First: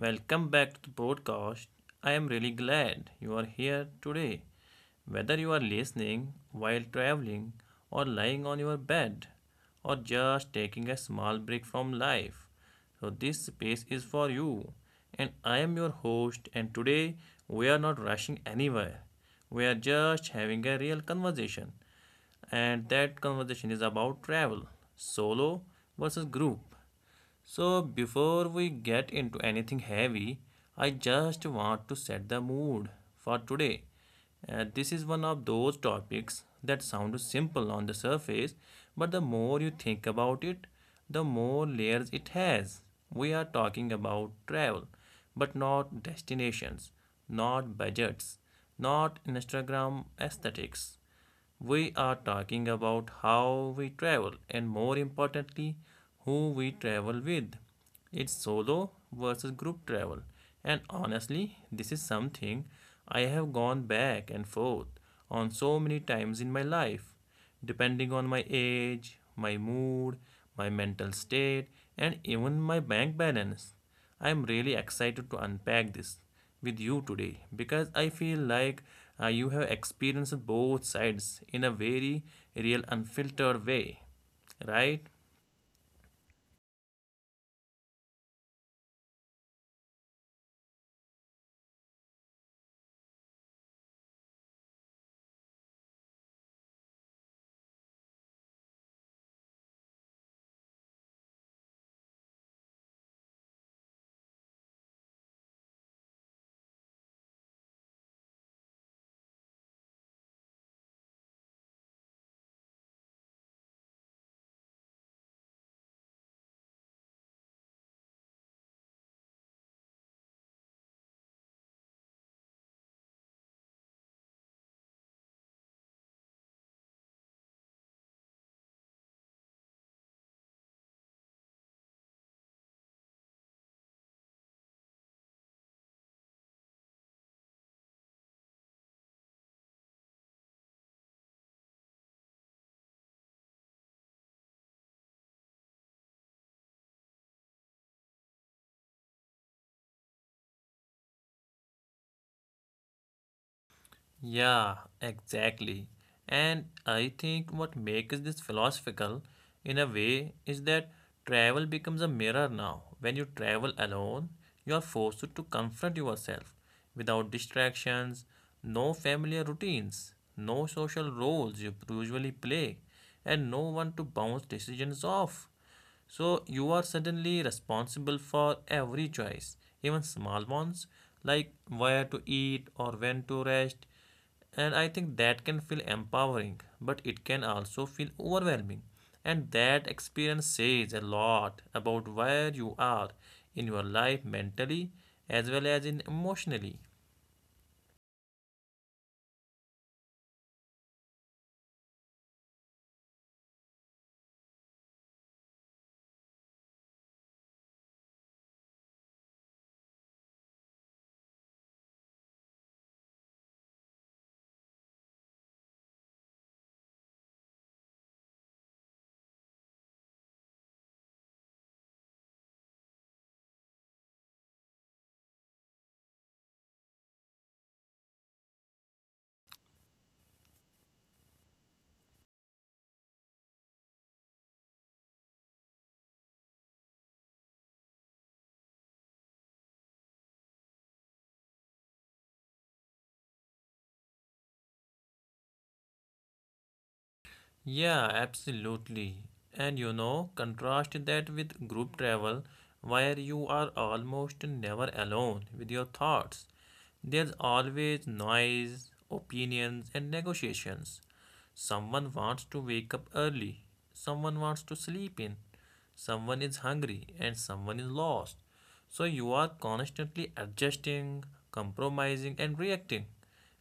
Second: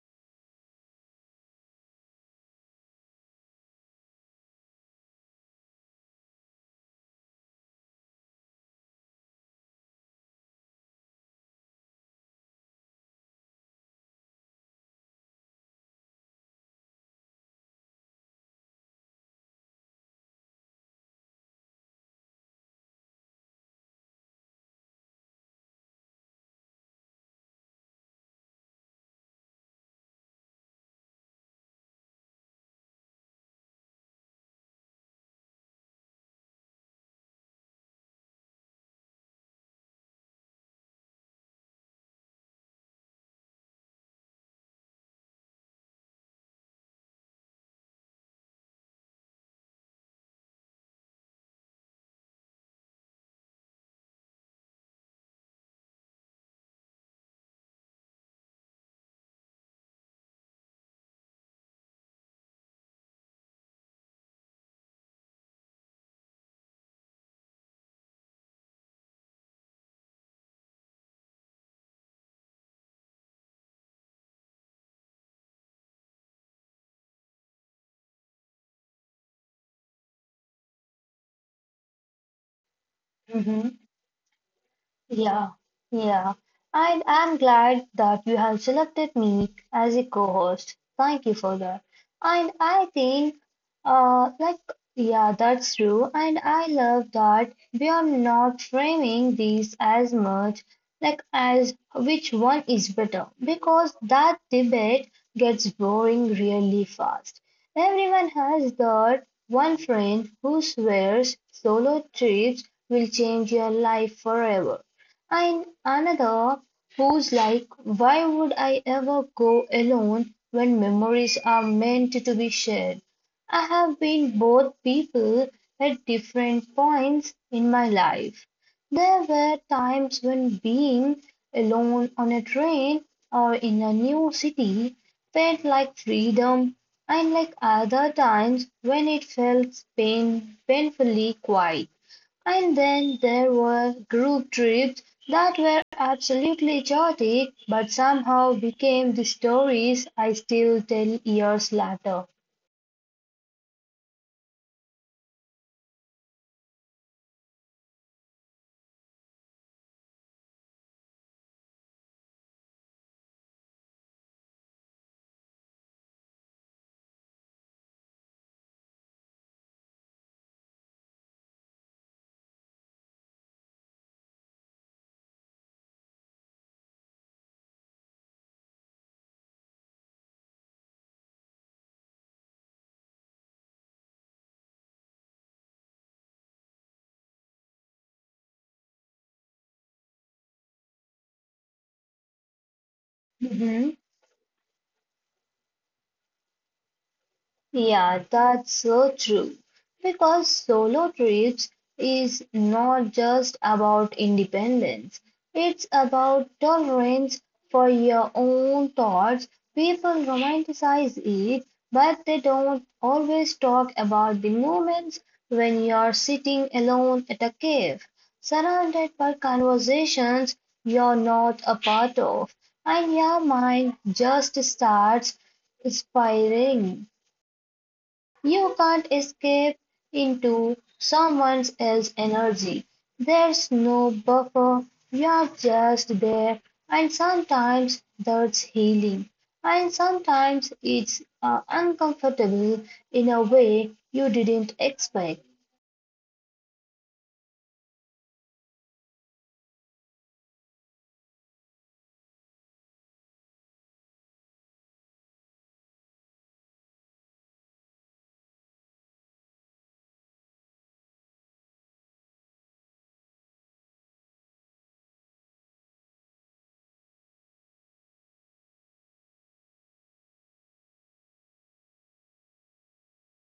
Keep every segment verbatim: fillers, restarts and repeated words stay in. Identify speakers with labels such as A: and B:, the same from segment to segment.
A: welcome back to the podcast. I am really glad you are here today. Whether you are listening while traveling, or lying on your bed, or just taking a small break from life, so this space is for you. And I am your host, and today we are not rushing anywhere. We are just having a real conversation and that conversation is about travel solo versus group so, before we get into anything heavy, I just want to set the mood for today. Uh, this is one of those topics that sound simple on the surface, but the more you think about it, the more layers it has. We are talking about travel, but not destinations, not budgets, not Instagram aesthetics. We are talking about how we travel and, more importantly, who we travel with. It's solo versus group travel. And honestly, this is something I have gone back and forth on so many times in my life depending on my age, my mood, my mental state, and even my bank balance. I am really excited to unpack this with you today because I feel like uh, you have experienced both sides in a very real, unfiltered
B: Hmm.
A: way, right?
B: Yeah, yeah. And I'm glad that you have selected me as a co-host. Thank you for that. And I think, uh, like, yeah, that's true. And I love that we are not framing these as much like as which one is better because that debate gets boring really fast. Everyone has that one friend who swears solo trips will change your life forever. And another who's like, why would I ever go alone when memories are meant to be shared? I have been both people at different points in my life. There were times when being alone on a train or in a new city felt like freedom, and like other times when it felt pain, painfully quiet. And then there were group trips that were absolutely chaotic but somehow became the stories I still tell years later.
A: Yeah, exactly. And I think what makes this philosophical in a way is that travel becomes a mirror now. When you travel alone, you are forced to confront yourself without distractions, no familiar routines, no social roles you usually play, and no one to bounce decisions off. So you are suddenly responsible for every choice, even small ones like where to eat or when to rest. And I think that can feel empowering, but it can also feel overwhelming. And that experience says a lot about where you are in your
B: Mhm.
A: life mentally as well as in emotionally.
B: Yeah, that's so true. Because solo trips is not just about independence, it's about tolerance for your own thoughts. People romanticize it, but they don't always talk about the moments when you're sitting alone at a cave, surrounded by conversations you're not a part of, and your mind just starts spiraling. You can't escape into someone else's energy. There's no buffer. You're just there. And sometimes that's healing. And sometimes it's uh, uncomfortable in a way you didn't expect.
A: Yeah, absolutely. And you know, contrast that with group travel, where you are almost never alone with your thoughts. There's always noise, opinions, and negotiations. Someone wants to wake up early, someone wants to sleep in, someone is hungry, and someone is lost. So you are constantly adjusting, compromising, and reacting.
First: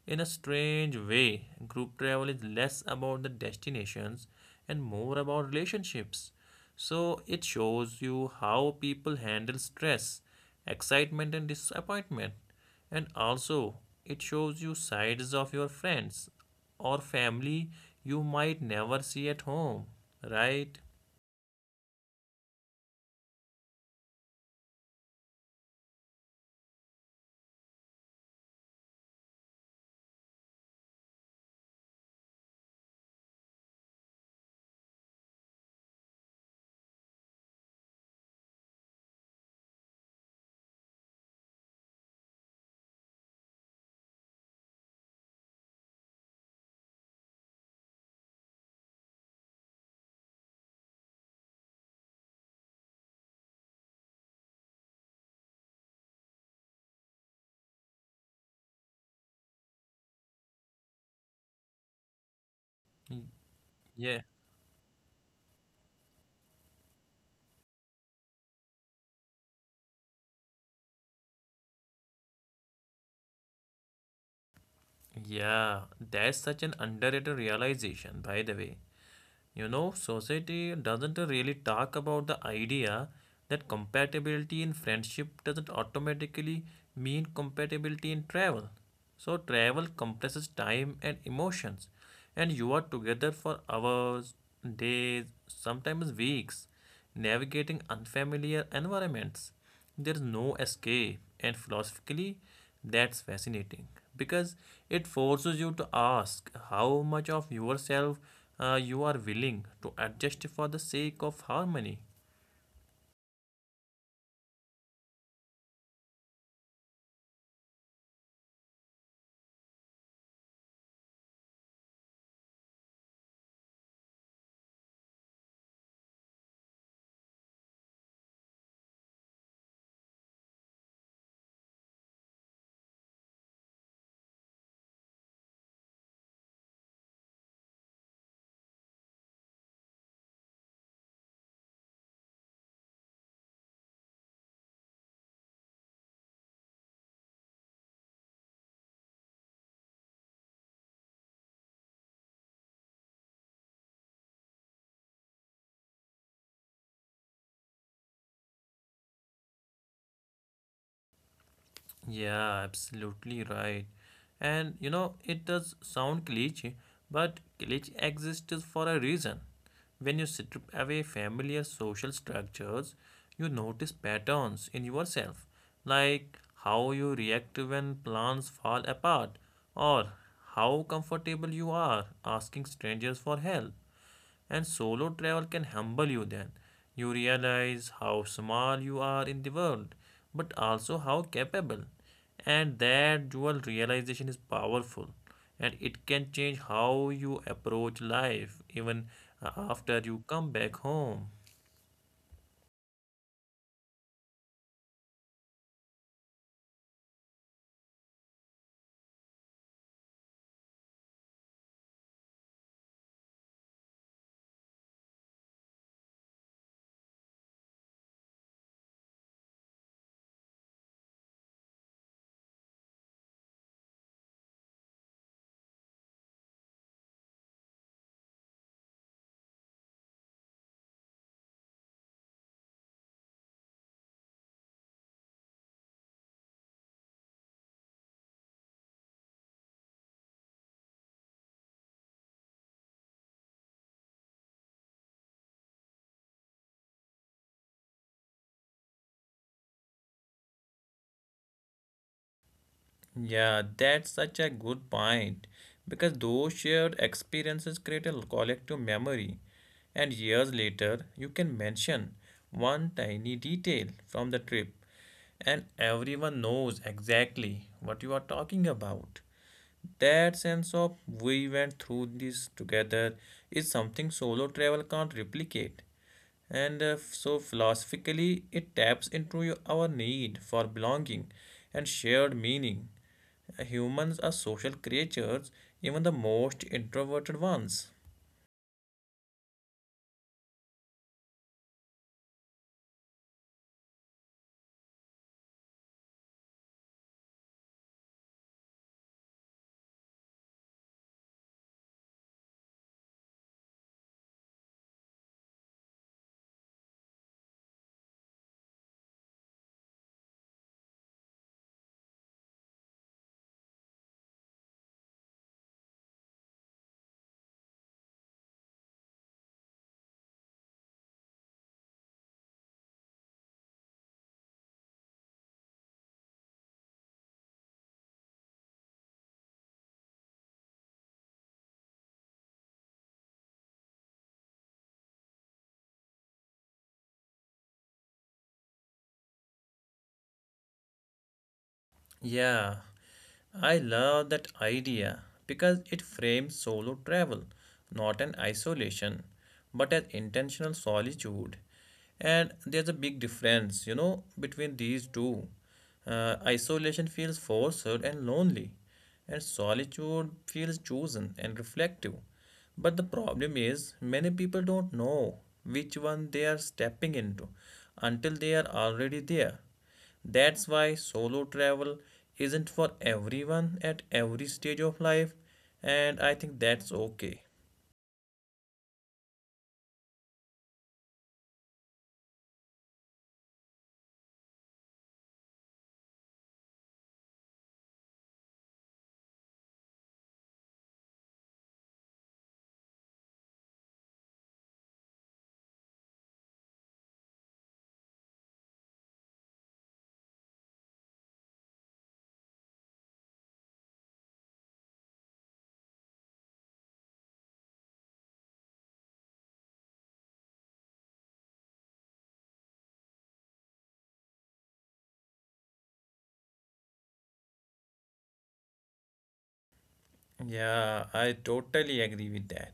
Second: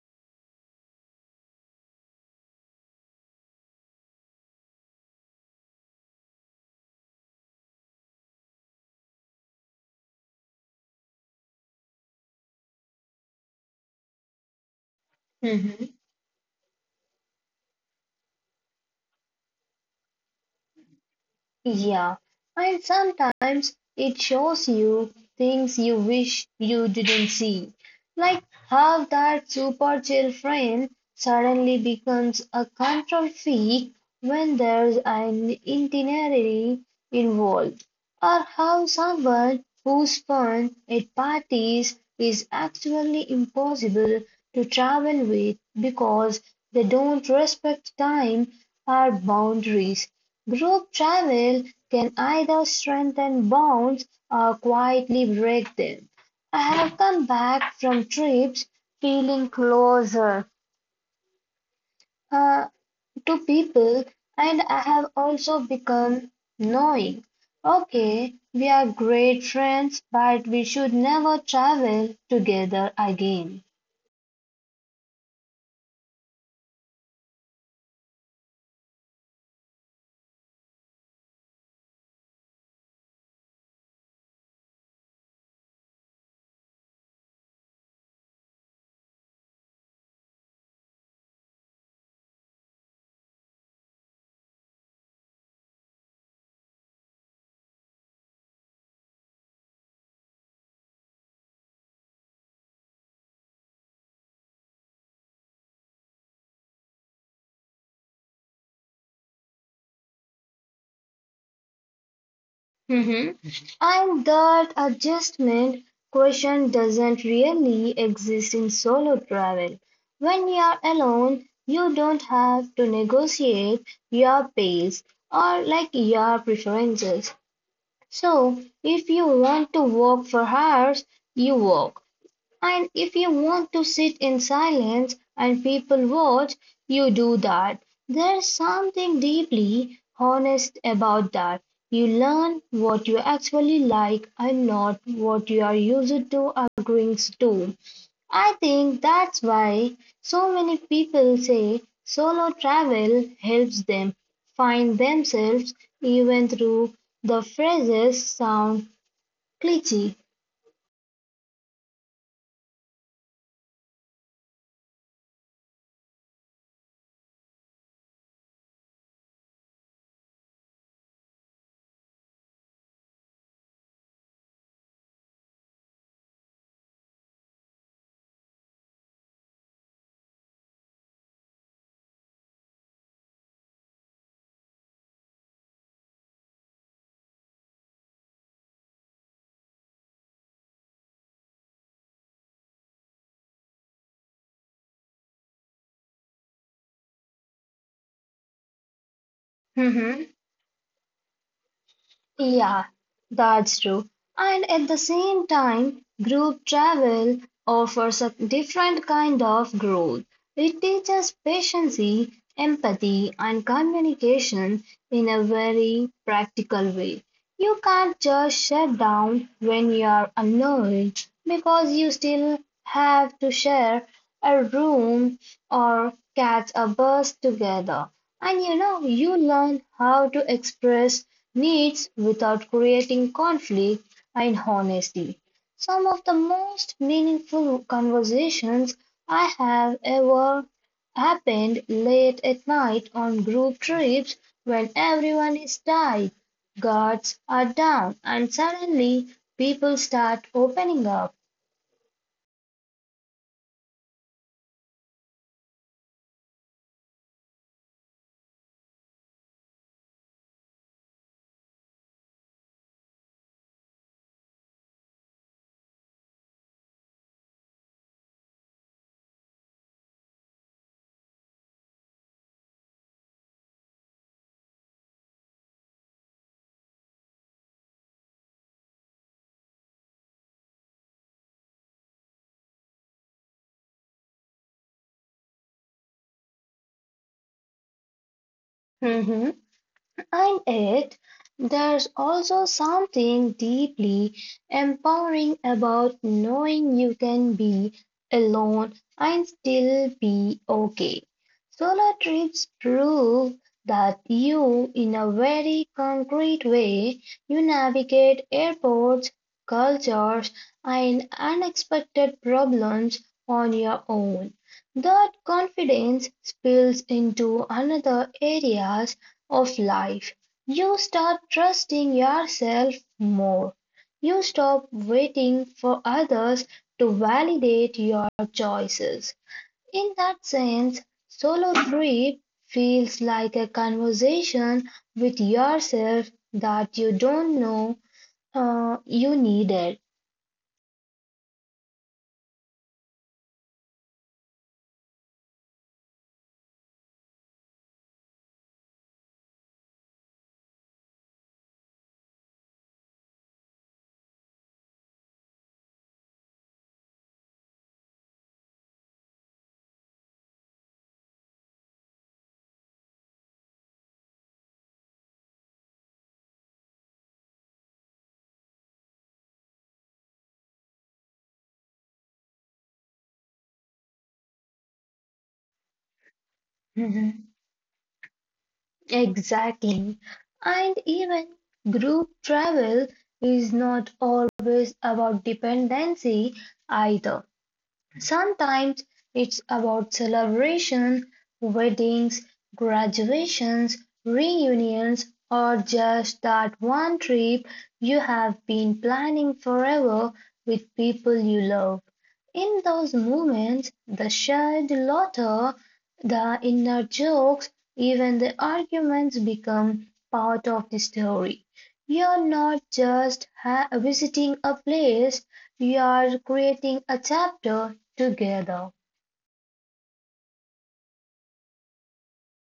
A: In a strange way, group travel is less about the destinations and more about relationships. So it shows you how people handle stress, excitement, and disappointment. And also, it shows you sides of your friends or family you might never see at home, right?
B: Yeah, and sometimes it shows you things you wish you didn't see, like how that super chill friend suddenly becomes a control freak when there's an itinerary involved, or how someone who's fun at parties is actually impossible to travel with because they don't respect time or boundaries. Group travel can either strengthen bonds or quietly break them. I have come back from trips feeling closer uh,
A: Y-
B: to people,
A: Yeah.
B: and I have also become knowing. Okay, we are great friends, but we should never travel together again.
A: Yeah, that's such an underrated realization, by the way. You know, society doesn't really talk about the idea that compatibility in friendship doesn't automatically mean compatibility in travel. So, travel compresses time and emotions, and you are together for hours, days, sometimes weeks, navigating unfamiliar environments. There's no escape, and philosophically, that's fascinating because it forces you to ask how much of yourself uh, you are willing to adjust for the sake of harmony.
B: Mhm. And that adjustment question doesn't really exist in solo travel. When you are alone, you don't have to negotiate your pace or like your preferences. So, if you want to walk for hours, you walk. And if you want to sit in silence and people watch, you do that. There's something deeply honest about that. You learn what you actually like and not what you are used to agreeing to. I think that's why so many people say solo travel helps them find themselves even through the phrases sound cliche.
A: Yeah, absolutely right. And you know, it does sound cliche, but cliche exists for a reason. When you strip away familiar social structures, you notice patterns in yourself, like how you react when plans fall apart, or how comfortable you are asking strangers for help. And solo travel can humble you then. You realize how small you are in the world, but also how capable. And that dual realization is powerful and it can change how you approach life even uh, after you come back home.
B: Yeah, that's true. And at the same time, group travel offers a different kind of growth. It teaches patience, empathy, and communication in a very practical way. You can't just shut down when you are annoyed because you still have to share a room or catch a bus together. And you know, you learn how to express needs without creating conflict and honesty. Some of the most meaningful conversations I have ever happened late at night on group trips when everyone is tired, guards are down, and suddenly people start opening up.
A: Yeah, that's such a good point because those shared experiences create a collective memory, and years later, you can mention one tiny detail from the trip, and everyone knows exactly what you are talking about. That sense of we went through this together is something solo travel can't replicate. And uh, so philosophically, it taps into your- our need for belonging and shared meaning. Humans are social creatures, even the most introverted ones.
B: Mhm. in it, there's also something deeply empowering about knowing you can be alone and still be okay. Solo trips prove that you, in a very concrete way, you navigate airports, cultures, and unexpected problems on your own. That confidence spills into another areas of life. You start trusting yourself more. You stop waiting for others to validate your choices. In that sense, solo trip feels like a conversation with yourself that you don't know uh, you needed.
A: Yeah, I love that idea because it frames solo travel not an isolation but as intentional solitude. And there's a big difference, you know, between these two. Uh, isolation feels forced and lonely, and solitude feels chosen and reflective. But the problem is, many people don't know which one they are stepping into until they are already there. That's why solo travel isn't for everyone at every stage of life, and I think that's okay.
B: Mhm. Exactly. And even group travel is not always about dependency either. Sometimes it's about celebration, weddings, graduations, reunions, or just that one trip you have been planning forever with people you love. In those moments, the shared laughter, the inner jokes, even the arguments become part of the story. You're not just ha- visiting a place, we are creating a chapter together.
A: Yeah, I totally agree with that.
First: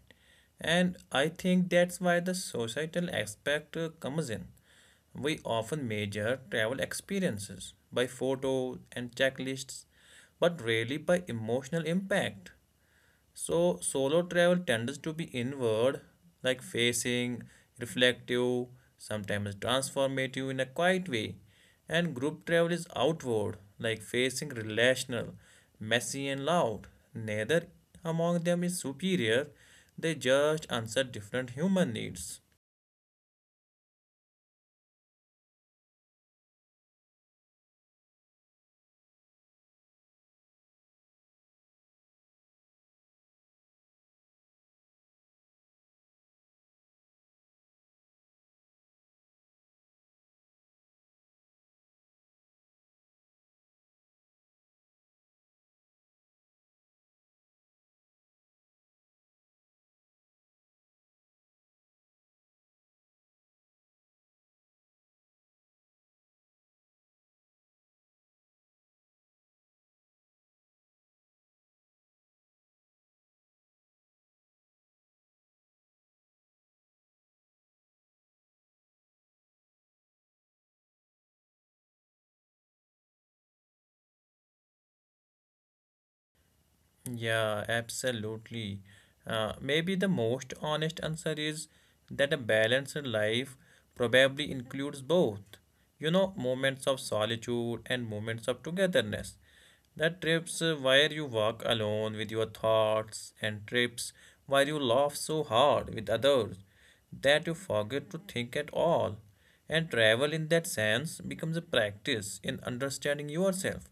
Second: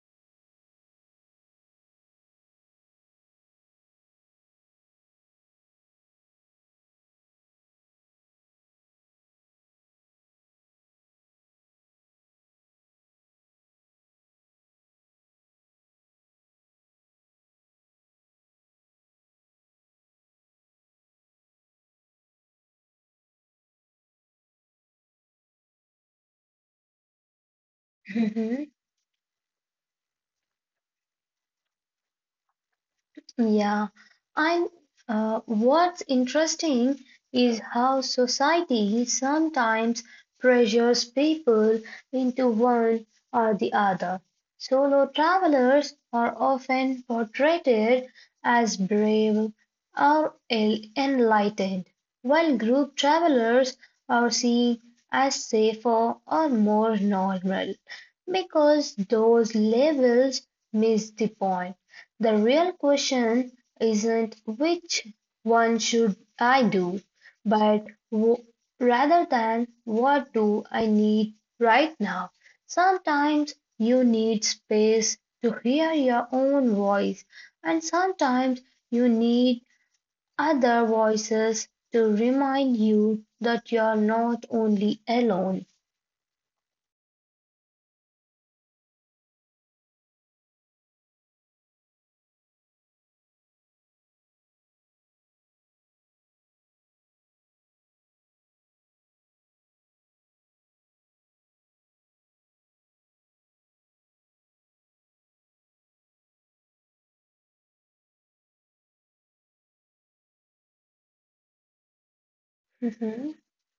A: And I think that's why the societal aspect uh, comes in. We often measure travel experiences by photos and checklists, but rarely by emotional impact. So, solo travel tends to be inward, like facing, reflective, sometimes transformative in a quiet way. And group travel is outward, like facing, relational, messy, and loud. Neither among them is superior, they just answer different human needs.
B: Yeah, and uh, what's interesting is how society sometimes pressures people into one or the other. Solo travelers are often portrayed as brave or el- enlightened, while group travelers are seen as safer or more normal because those labels miss the point. The real question isn't which one should I do, but w- rather than what do I need right now. Sometimes you need space to hear your own voice, and sometimes you need other voices to remind you that you're not only alone.
A: Yeah, absolutely. Uh, maybe the most honest answer is that a balanced life probably includes both. You know, moments of solitude and moments of togetherness. The trips uh, where you walk alone with your thoughts, and trips where you laugh so hard with others that you forget to think at all. And travel, in that sense, becomes a practice in understanding
B: Mhm.
A: yourself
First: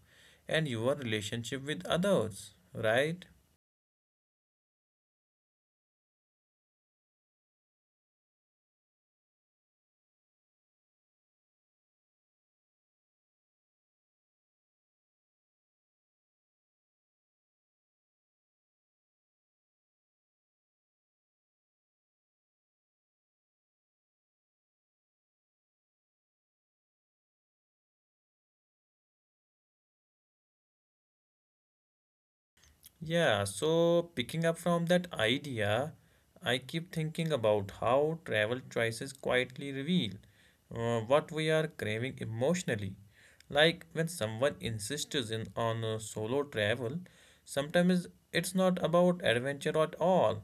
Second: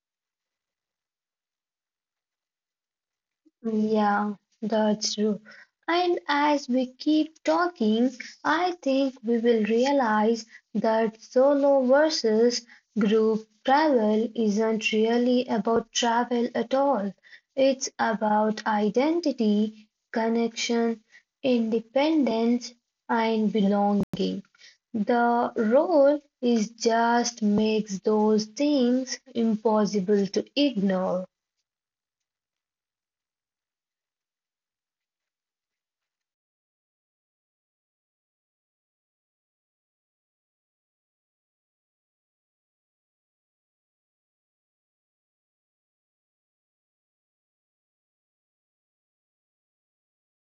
A: and your relationship with others, right?
B: Yeah, that's true. And as we keep talking, I think we will realize that solo versus group travel isn't really about travel at all. It's about identity, connection, independence, and belonging. The role is just makes those things impossible to ignore.
A: Yeah, so picking up from that idea, I keep thinking about how travel choices quietly reveal uh, what we are craving emotionally. Like when someone insists in on uh, solo travel, sometimes it's not about adventure at all.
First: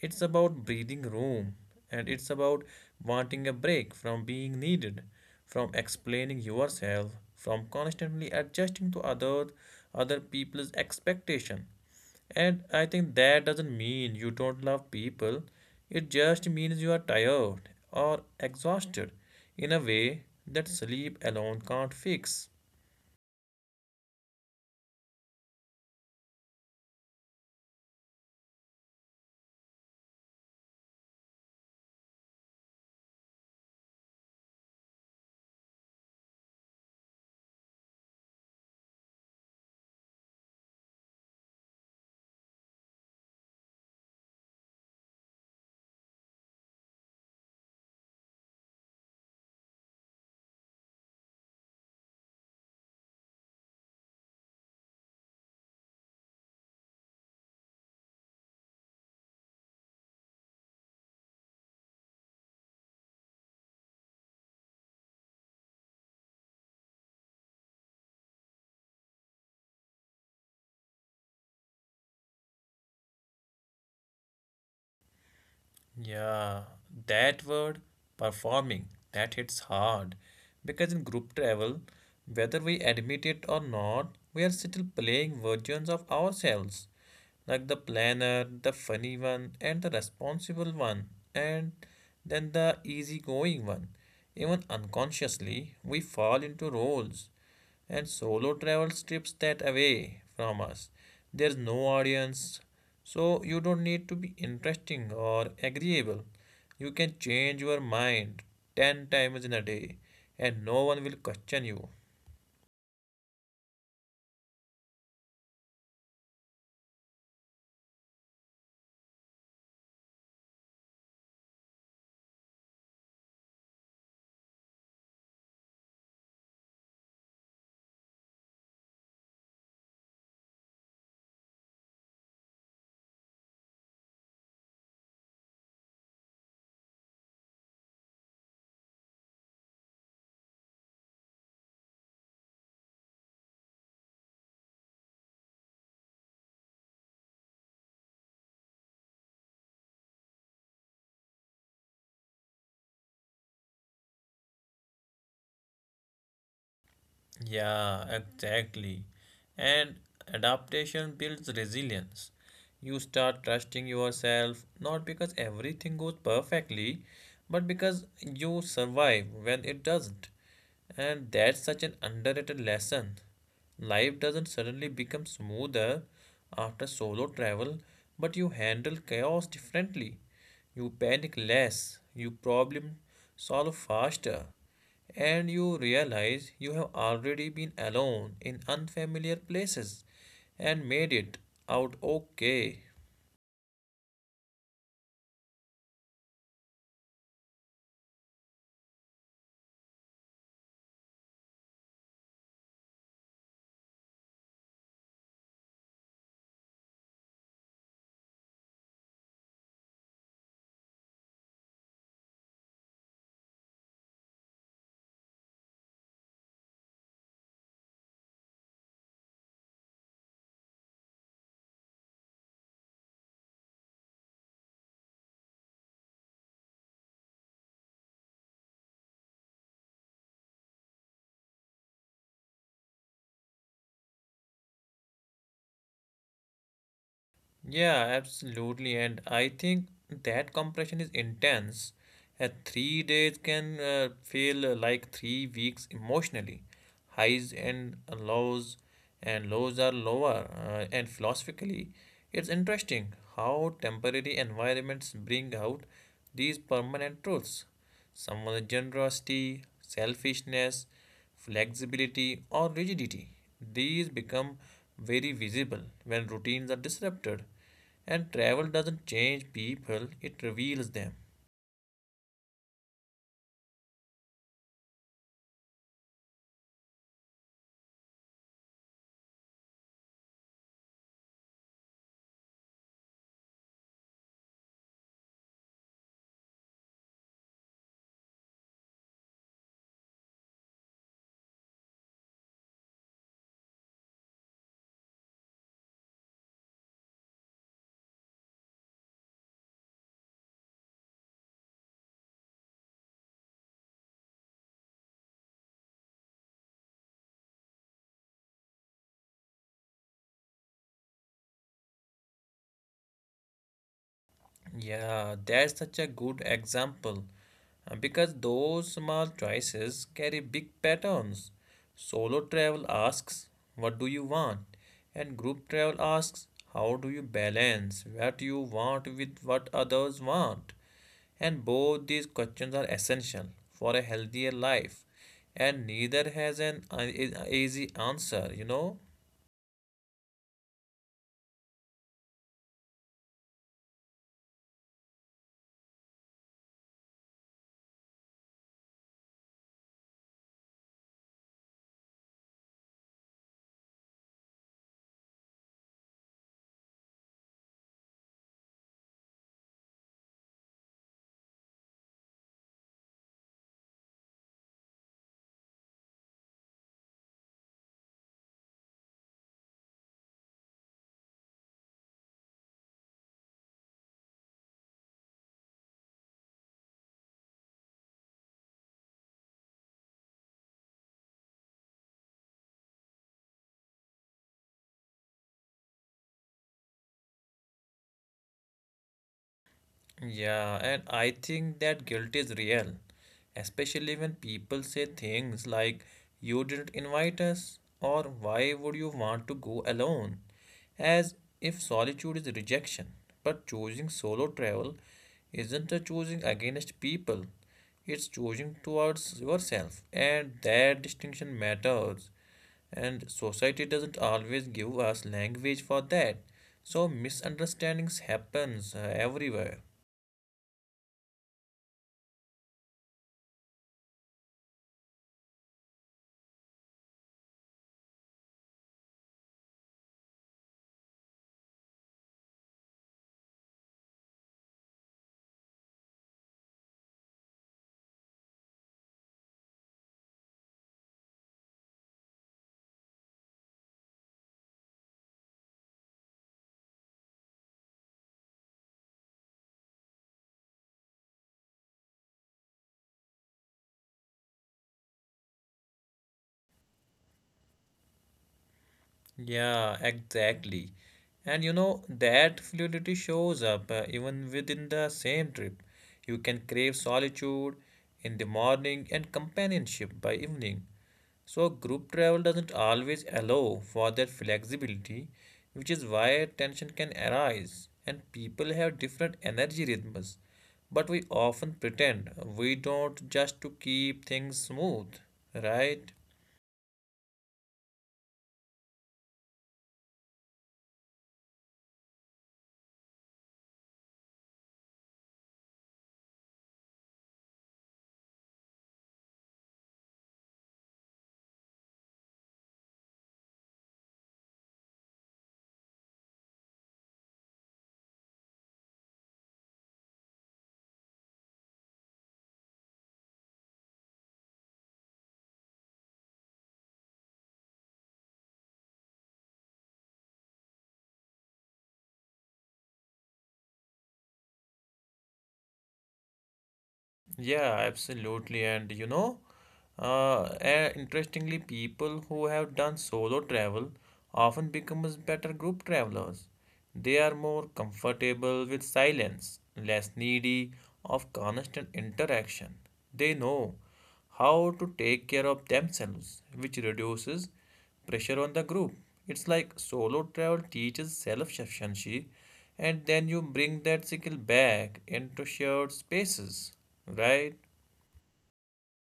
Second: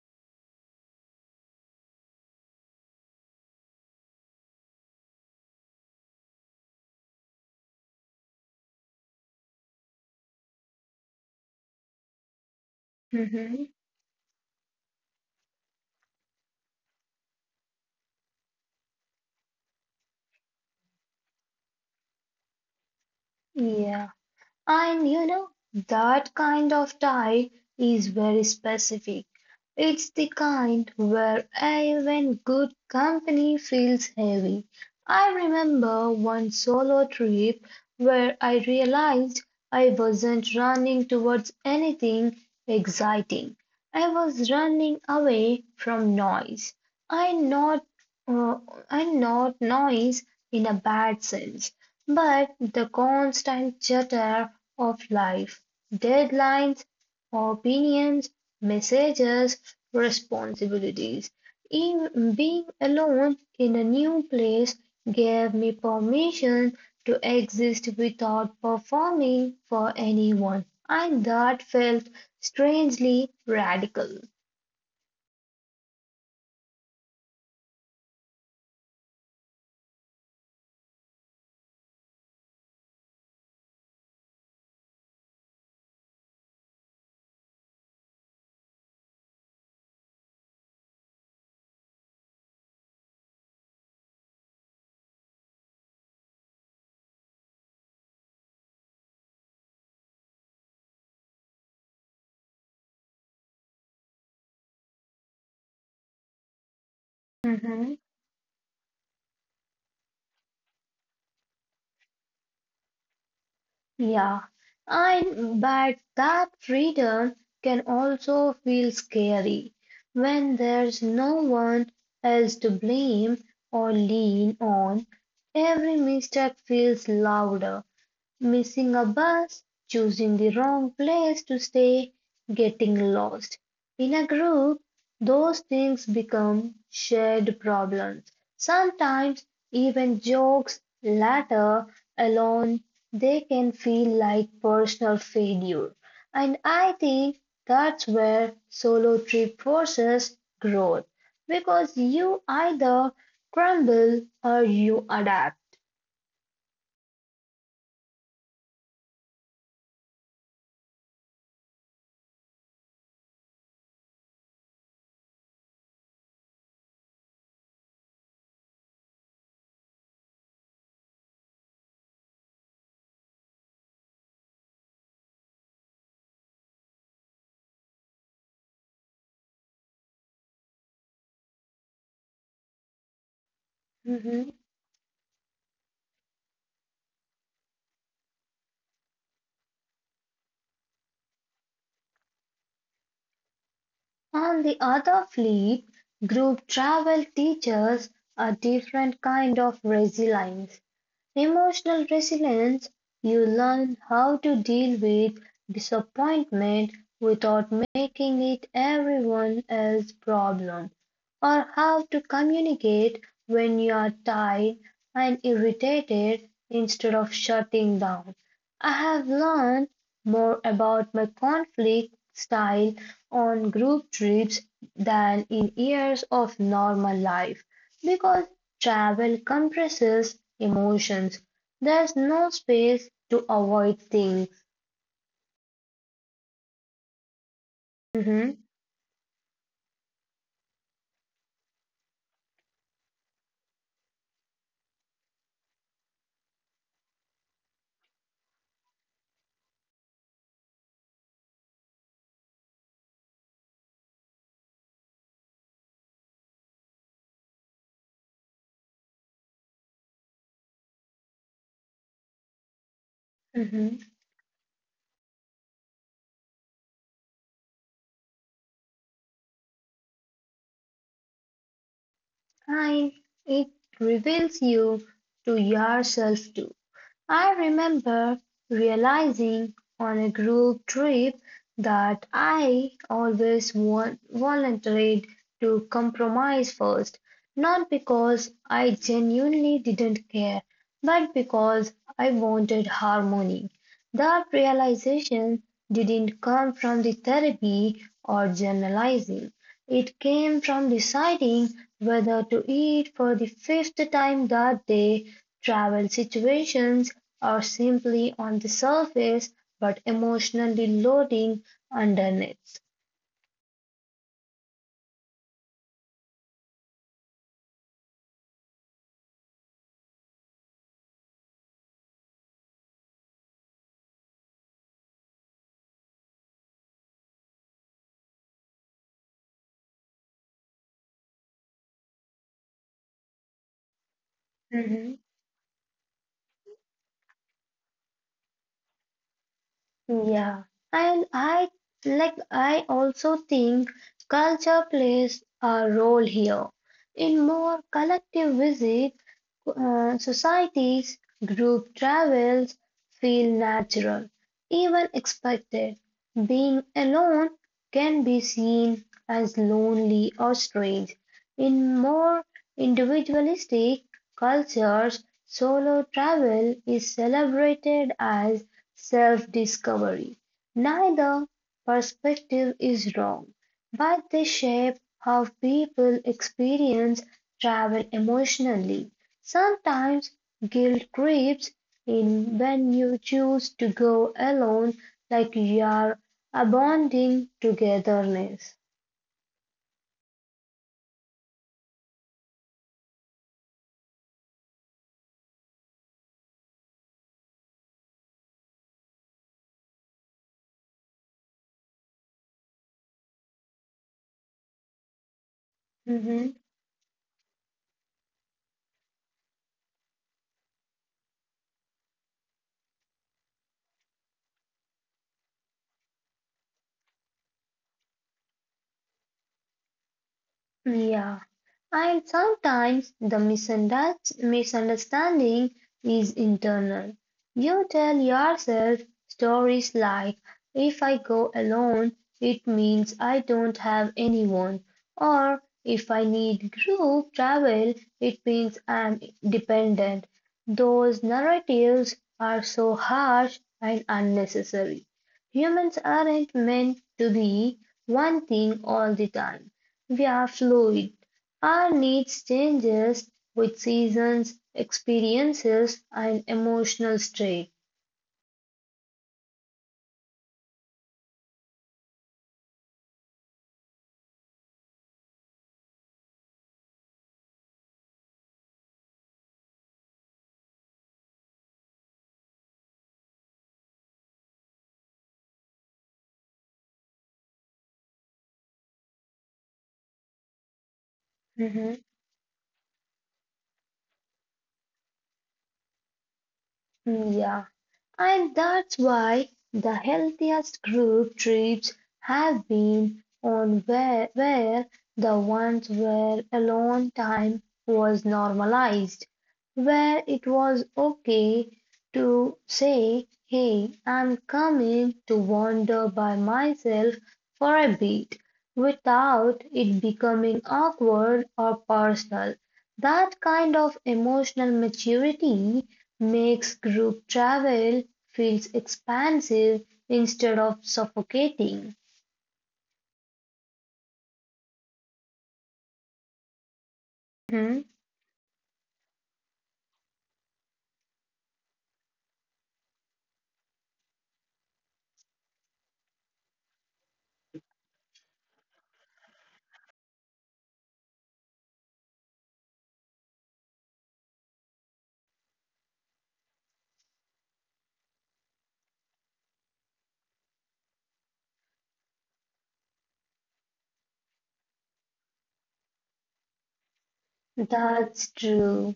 A: It's about breathing room, and it's about wanting a break from being needed, from explaining yourself, from constantly adjusting to other other people's expectation. And I think that
B: Mhm.
A: doesn't mean you don't love people. It just means you are tired or exhausted in a way that sleep alone can't fix.
B: Yeah. And you know, that kind of tie is very specific. It's the kind where even good company feels heavy. I remember one solo trip where I realized I wasn't running towards anything exciting. I was running away from noise. I not uh, I not noise in a bad sense. But the constant chatter of life, deadlines, opinions, messages, responsibilities, even being alone in a new place gave me permission to exist without performing for anyone. And that felt strangely radical.
A: Yeah, that word performing, that hits hard. Because in group travel, whether we admit it or not, we are still playing versions of ourselves. Like the planner, the funny one, and the responsible one, and then the easygoing one. Even unconsciously, we fall into roles. And solo travel strips that away from us. There's no audience, so you don't need to be interesting or agreeable. You can change your mind ten times in a day, and no one will question you.
B: Yeah, and but that freedom can also feel scary when there's no one else to blame or lean on. Every mistake feels louder missing a bus, choosing the wrong place to stay, getting lost. In a group, those things become shared problems. Sometimes, even jokes later alone, they can feel like personal failure. And I think that's where solo trip forces growth because you either crumble or you adapt.
A: Yeah, exactly. And adaptation builds resilience. You start trusting yourself not because everything goes perfectly, but because you survive when it doesn't. And that's such an underrated lesson. Life doesn't suddenly become smoother after solo travel, but you handle chaos differently. You panic less, you problem solve
B: Mm-hmm.
A: faster, and you realize you have already been alone in unfamiliar places and made it out okay.
B: On the other fleet, group travel teaches a different kind of resilience. Emotional resilience you learn how to deal with disappointment without making it everyone else's problem, or how to communicate when you are tired and irritated instead of shutting down. I have learned more about my conflict style on group trips than in years of normal life because travel compresses emotions. There's no space to avoid things.
A: Yeah,
B: Mhm,
A: absolutely. And I think that compression is intense. Uh, three days can uh, feel uh, like three weeks emotionally. Highs and lows, and lows are lower. Uh, and philosophically, it's interesting how temporary environments bring out these permanent truths. Someone's generosity, selfishness, flexibility, or rigidity.
B: mhm.
A: These become very visible when routines are disrupted. And travel doesn't change people, it reveals them.
B: And it reveals you to yourself too. I remember realizing on a group trip that I always want, volunteered to compromise first, not because I genuinely didn't care, but because I wanted harmony. That realization didn't come from the therapy or journalizing. It came from deciding whether to eat for the fifth time that day, travel situations are simply on the surface but emotionally loading underneath.
A: Yeah, that's such a good example uh, because those small choices carry big patterns. Solo travel asks, What do you want? And group travel asks, How do you balance what you want with what others want? And both these questions are essential for a healthier life,
B: Mm-hmm.
A: and neither has an uh, e- easy answer, you know.
B: Yeah, and I like I also think culture plays a role here. In more collective visit, uh, societies, group travels feel natural, even expected. Being alone can be seen as lonely or strange. In more individualistic cultures, solo travel is celebrated as self discovery. Neither perspective is wrong, but they shape how people experience travel emotionally. Sometimes guilt creeps in when you choose to go alone, like you are abandoning togetherness.
A: Yeah, and I think that guilt is real, especially when people say things like, You didn't invite us, or Why would you want to go alone? As if solitude is rejection. But choosing solo travel isn't a choosing
B: Mm-hmm.
A: against people, it's choosing towards yourself, and that distinction matters. And society doesn't always give us language for that, so misunderstandings happens uh, everywhere.
B: Yeah, and sometimes the misunderst- misunderstanding is internal. You tell yourself stories like, if I go alone, it means I don't have anyone, or if I need group travel, it means I'm dependent. Those narratives are so harsh and unnecessary. Humans aren't meant to be one thing all the time. We are fluid. Our needs changes with seasons, experiences, and emotional state.
A: Yeah, exactly. And you know, that fluidity shows up uh, even within the same trip. You can crave solitude in the morning and companionship by evening. So, group travel doesn't always allow for that flexibility, which is why tension can arise and people have different energy rhythms. But we often
B: Mhm.
A: pretend we don't just to keep things smooth, right?
B: Yeah. And that's why the healthiest group trips have been on where, where the ones where alone time was normalized, where it was okay to say, hey, I'm coming to wander by myself for a bit without it becoming awkward or personal. That kind of emotional maturity makes group travel feels expansive instead of suffocating.
A: Yeah,
B: Mhm.
A: absolutely. And you know, uh, eh, interestingly, people who have done solo travel often becomes better group travelers. They are more comfortable with silence, less needy of constant interaction. They know how to take care of themselves, which reduces pressure on the group. It's like solo travel teaches self sufficiency, and then you bring that skill back into shared spaces, right?
B: That's true.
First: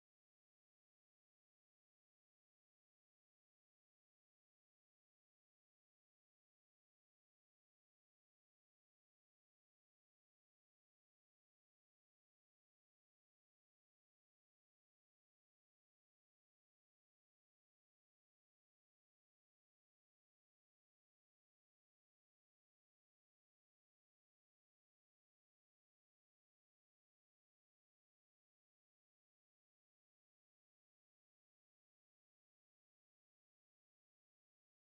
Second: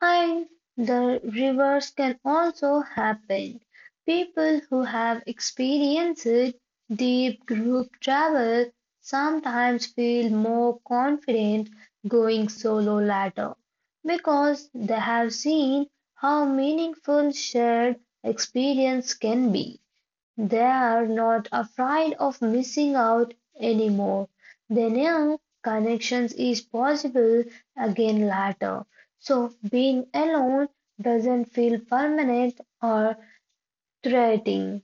B: And the reverse can also happen. People who have experienced deep group travel sometimes feel more confident going solo later because they have seen how meaningful shared experience can be. They are not afraid of missing out anymore. They know connections is possible again later. So being alone doesn't feel permanent or threatening.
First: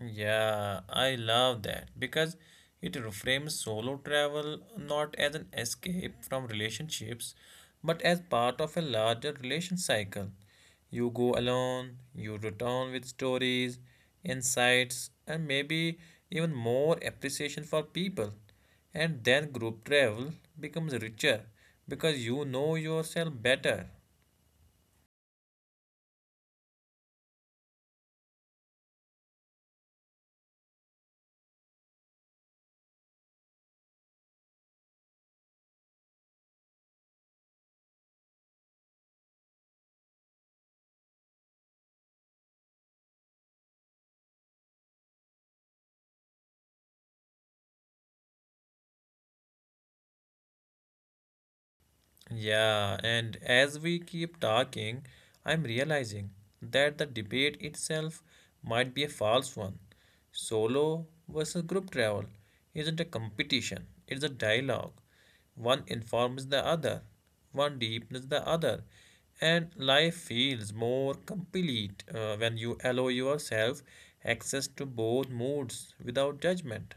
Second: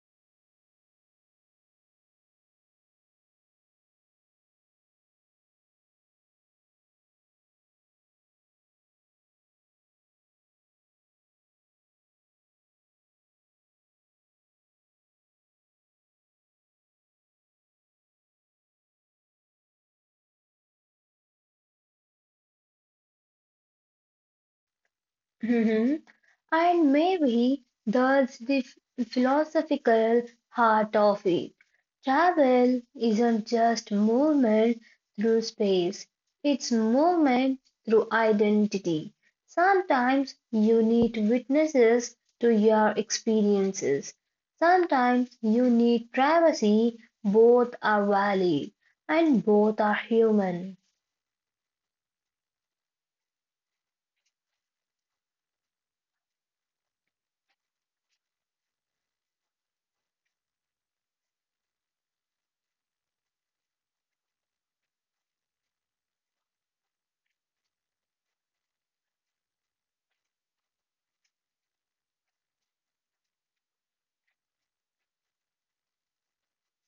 A: Yeah, I love that because it reframes solo travel not as an escape from relationships, but as part of a larger relation cycle. You go alone, you return with stories, insights, and maybe even more appreciation for people. And then group travel becomes richer because you know yourself better.
B: And maybe that's the f- philosophical heart of it. Travel isn't just movement through space, it's movement through identity. Sometimes you need witnesses to your experiences. Sometimes you need privacy. Both are valid and both are human.
A: Yeah, and as we keep talking, I'm realizing that the debate itself might be a false one. Solo versus group travel isn't a competition, it's a dialogue. One informs the other, one deepens the other, and life feels more complete uh, when you allow yourself access to both moods without judgment.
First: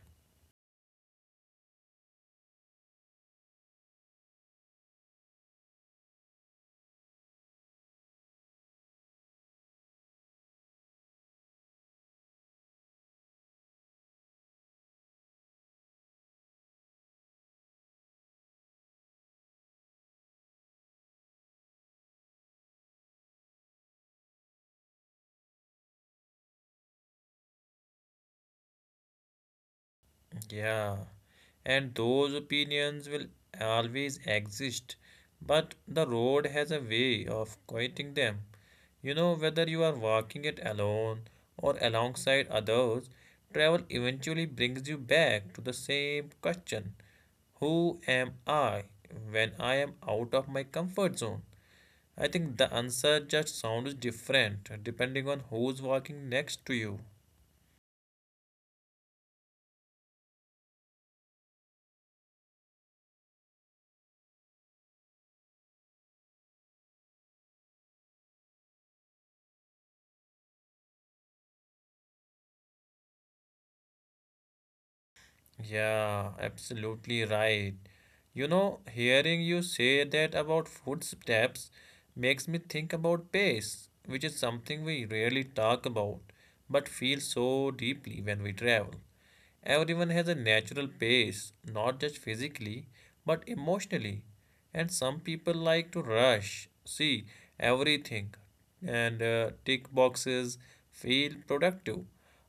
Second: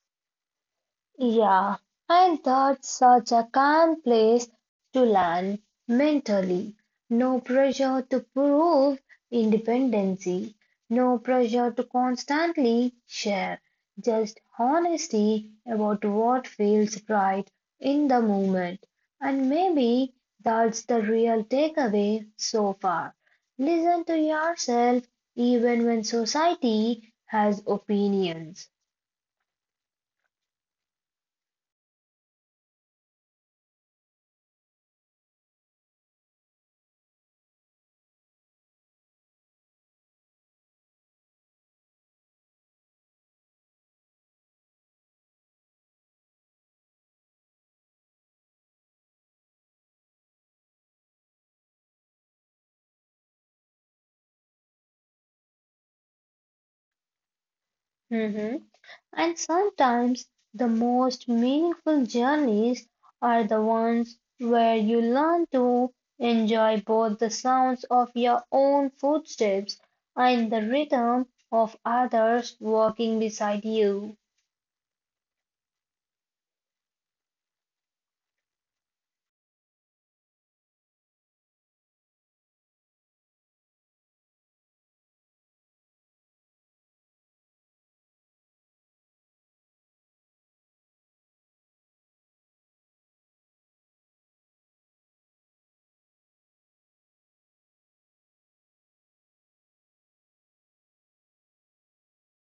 B: Yeah, and that's such a calm place to land mentally. No pressure to prove independency, no pressure to constantly share, just honesty about what feels right in the moment. And maybe that's the real takeaway so far. Listen to yourself even when society has opinions.
A: Yeah, and those opinions will always exist, but the road has a way of quieting them. You know, whether you are walking it alone or alongside others, travel eventually brings you back to the same question. Who am I when I am out of my comfort zone? I think the answer just sounds different depending on who's walking next to you.
B: Mhm. And sometimes the most meaningful journeys are the ones where you learn to enjoy both the sounds of your own footsteps and the rhythm of others walking beside you.
A: Yeah, absolutely right. You know, hearing you say that about footsteps makes me think about pace, which is something we rarely talk about, but feel so deeply when we travel. Everyone has a natural pace, not just physically, but emotionally. And some people like to rush, see everything, and uh, tick boxes, feel productive.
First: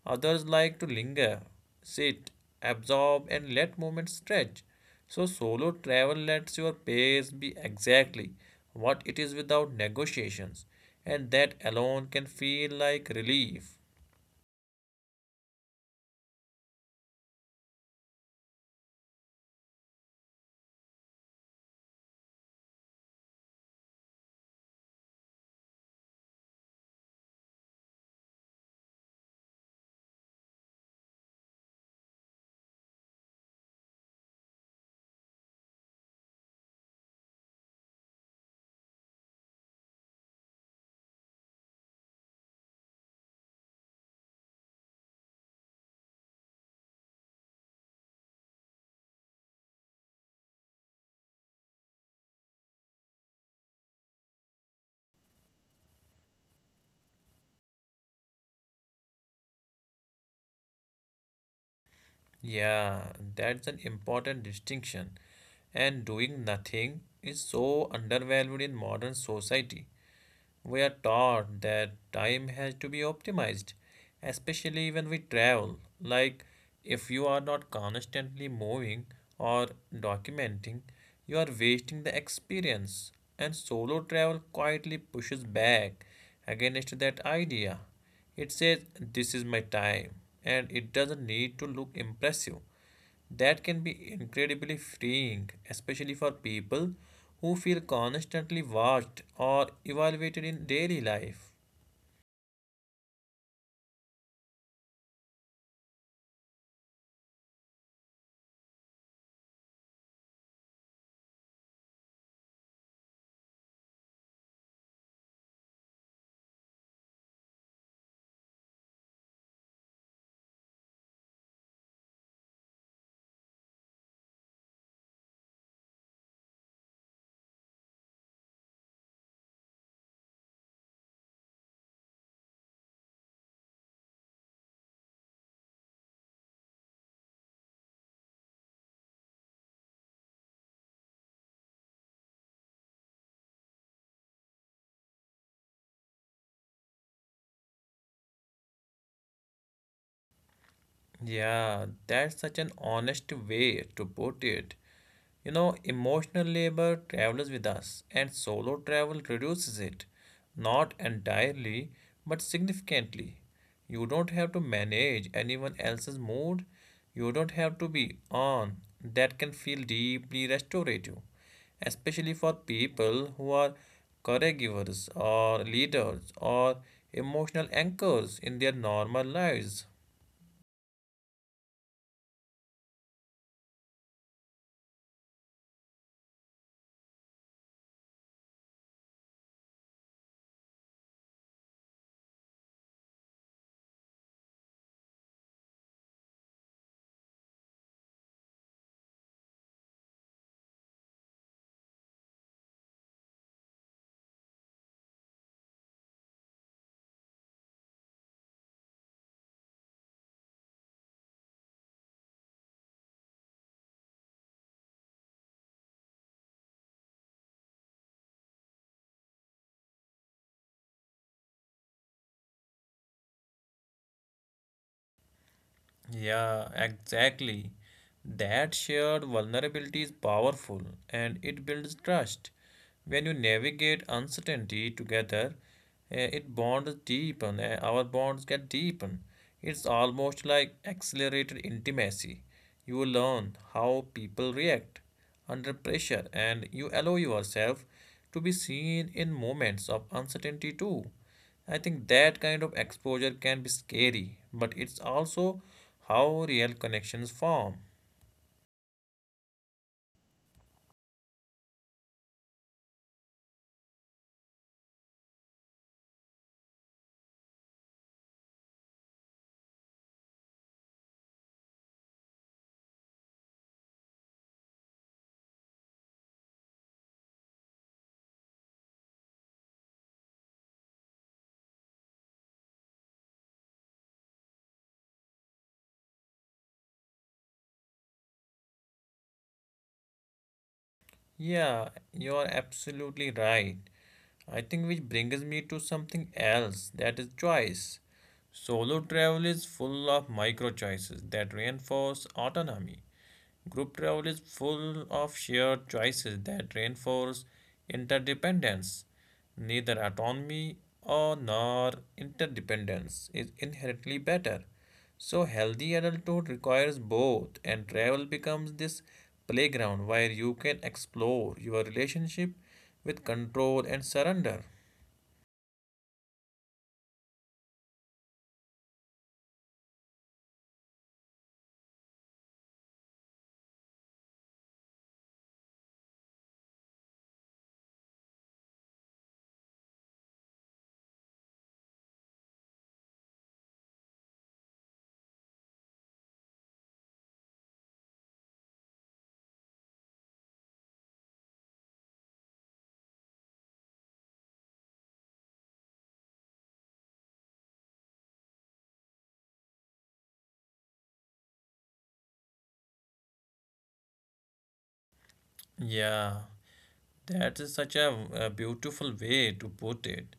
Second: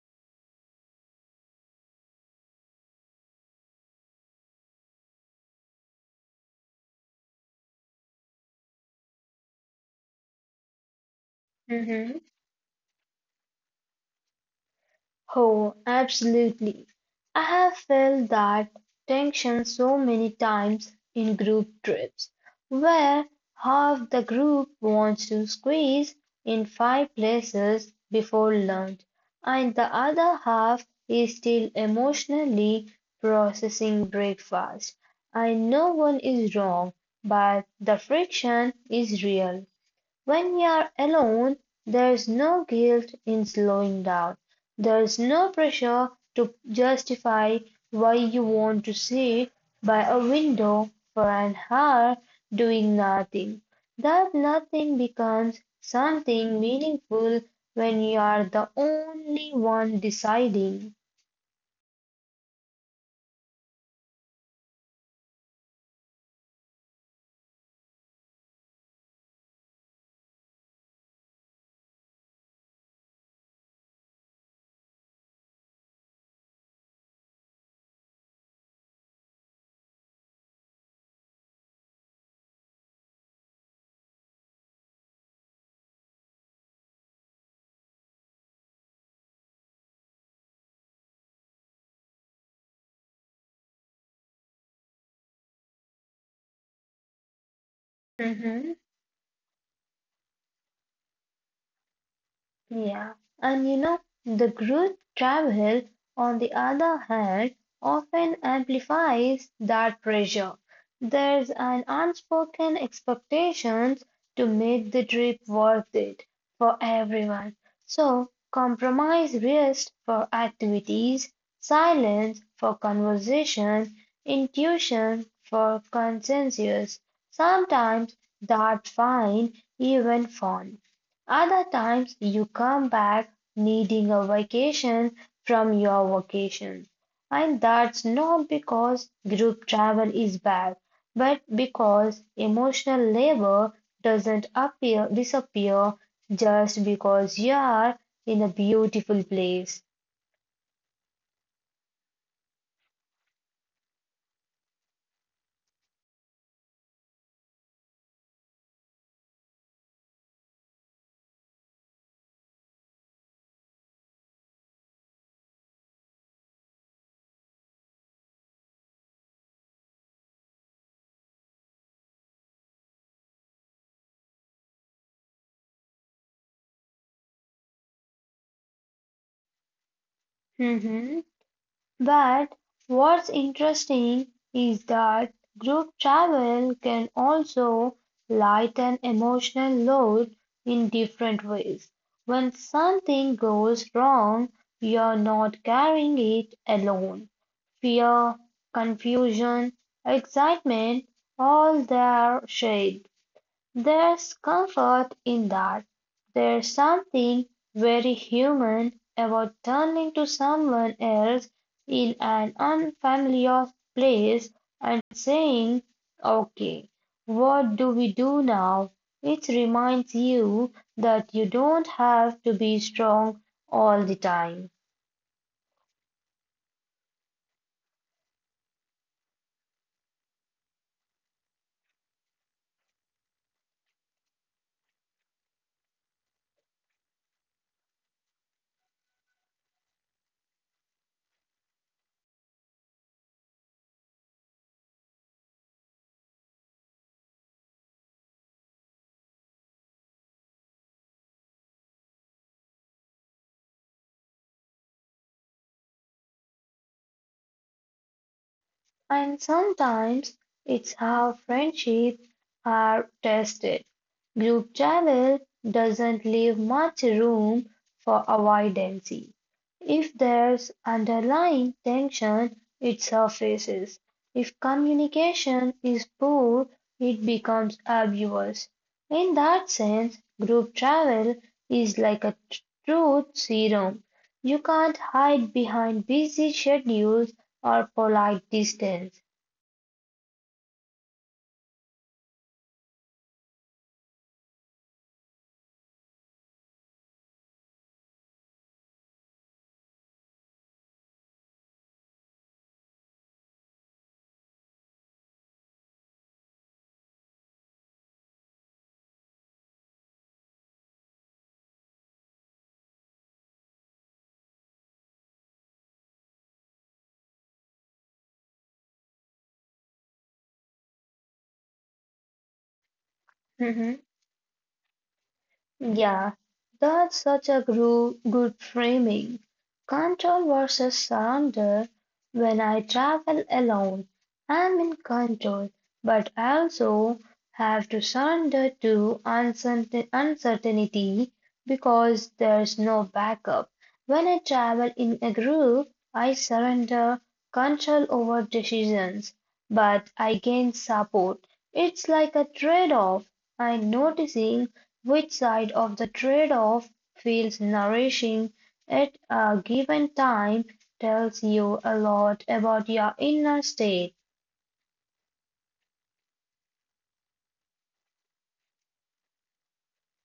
A: Others like to linger, sit, absorb, and let moments stretch. So, solo travel lets your pace be exactly what it is without negotiations, and that alone
B: Mhm.
A: can feel like relief.
B: Oh, absolutely. I have felt that tension so many times in group trips, where half the group wants to squeeze in five places before lunch, and the other half is still emotionally processing breakfast. And no one is wrong, but the friction is real. When you're alone, there's no guilt in slowing down. There's no pressure to justify why you want to sit by a window for an hour doing nothing. That nothing becomes something meaningful when you are the only one deciding.
A: Yeah, that's an important distinction. And doing nothing is so undervalued in modern society. We are taught that time has to be optimized, especially when we travel. Like, if you are not constantly moving or documenting, you are wasting the experience. And solo travel quietly pushes back against that idea. It says, this is my time, and it doesn't need to look impressive. That can be incredibly freeing, especially for people who feel constantly
B: Mhm.
A: watched or evaluated in daily life.
B: Yeah, and you know, the group travel, on the other hand, often amplifies that pressure. There's an unspoken expectation to make the trip worth it for everyone. So, compromise rest for activities, silence for conversation, intuition for consensus. Sometimes that's fine, even fun. Other times you come back needing a vacation from your vacation. And that's not because group travel is bad, but because emotional labor doesn't appear disappear just because you are in a beautiful place.
A: Yeah, that's such an honest way to put it. You know, emotional labor travels with us, and solo travel reduces it. Not entirely, but significantly. You don't have to manage anyone else's mood. You don't have to be on. That can feel deeply restorative, especially for people who are caregivers or leaders or emotional anchors in their normal lives.
B: Mhm. But what's interesting is that group travel can also lighten emotional load in different ways. When something goes wrong, you're not carrying it alone. Fear, confusion, excitement, all they are shared. There's comfort in that, there's something very human about turning to someone else in an unfamiliar place and saying, okay, what do we do now? It reminds you that you don't have to be strong all the time.
A: Yeah, exactly. That shared vulnerability is powerful and it builds trust. When you navigate uncertainty together, eh, it bonds deepen, eh, our bonds get deepen. It's almost like accelerated intimacy. You learn how people react under pressure and you allow yourself to be seen in moments of uncertainty too. I think that kind of exposure can be scary, but it's also how real connections form.
B: And sometimes it's how friendships are tested. Group travel doesn't leave much room for avoidance. If there's underlying tension, it surfaces. If communication is poor, it becomes obvious. In that sense, group travel is like a tr- truth serum. You can't hide behind busy schedules or polite distance.
A: Yeah, you are absolutely right. I think which brings me to something else that is choice. Solo travel is full of micro choices that reinforce autonomy. Group travel is full of shared choices that reinforce interdependence. Neither autonomy or nor interdependence is inherently better. So healthy adulthood requires both and travel becomes this playground where you can explore your relationship with control and
B: Mhm.
A: surrender.
B: Yeah, that's such a gru- good framing. Control versus surrender. When I travel alone, I'm in control, but I also have to surrender to uncertain- uncertainty because there's no backup. When I travel in a group, I surrender control over decisions, but I gain support. It's like a trade-off. I'm noticing which side of the trade-off feels nourishing at a given time tells you a lot about your inner state.
A: Yeah, that is such a, a beautiful way to put it.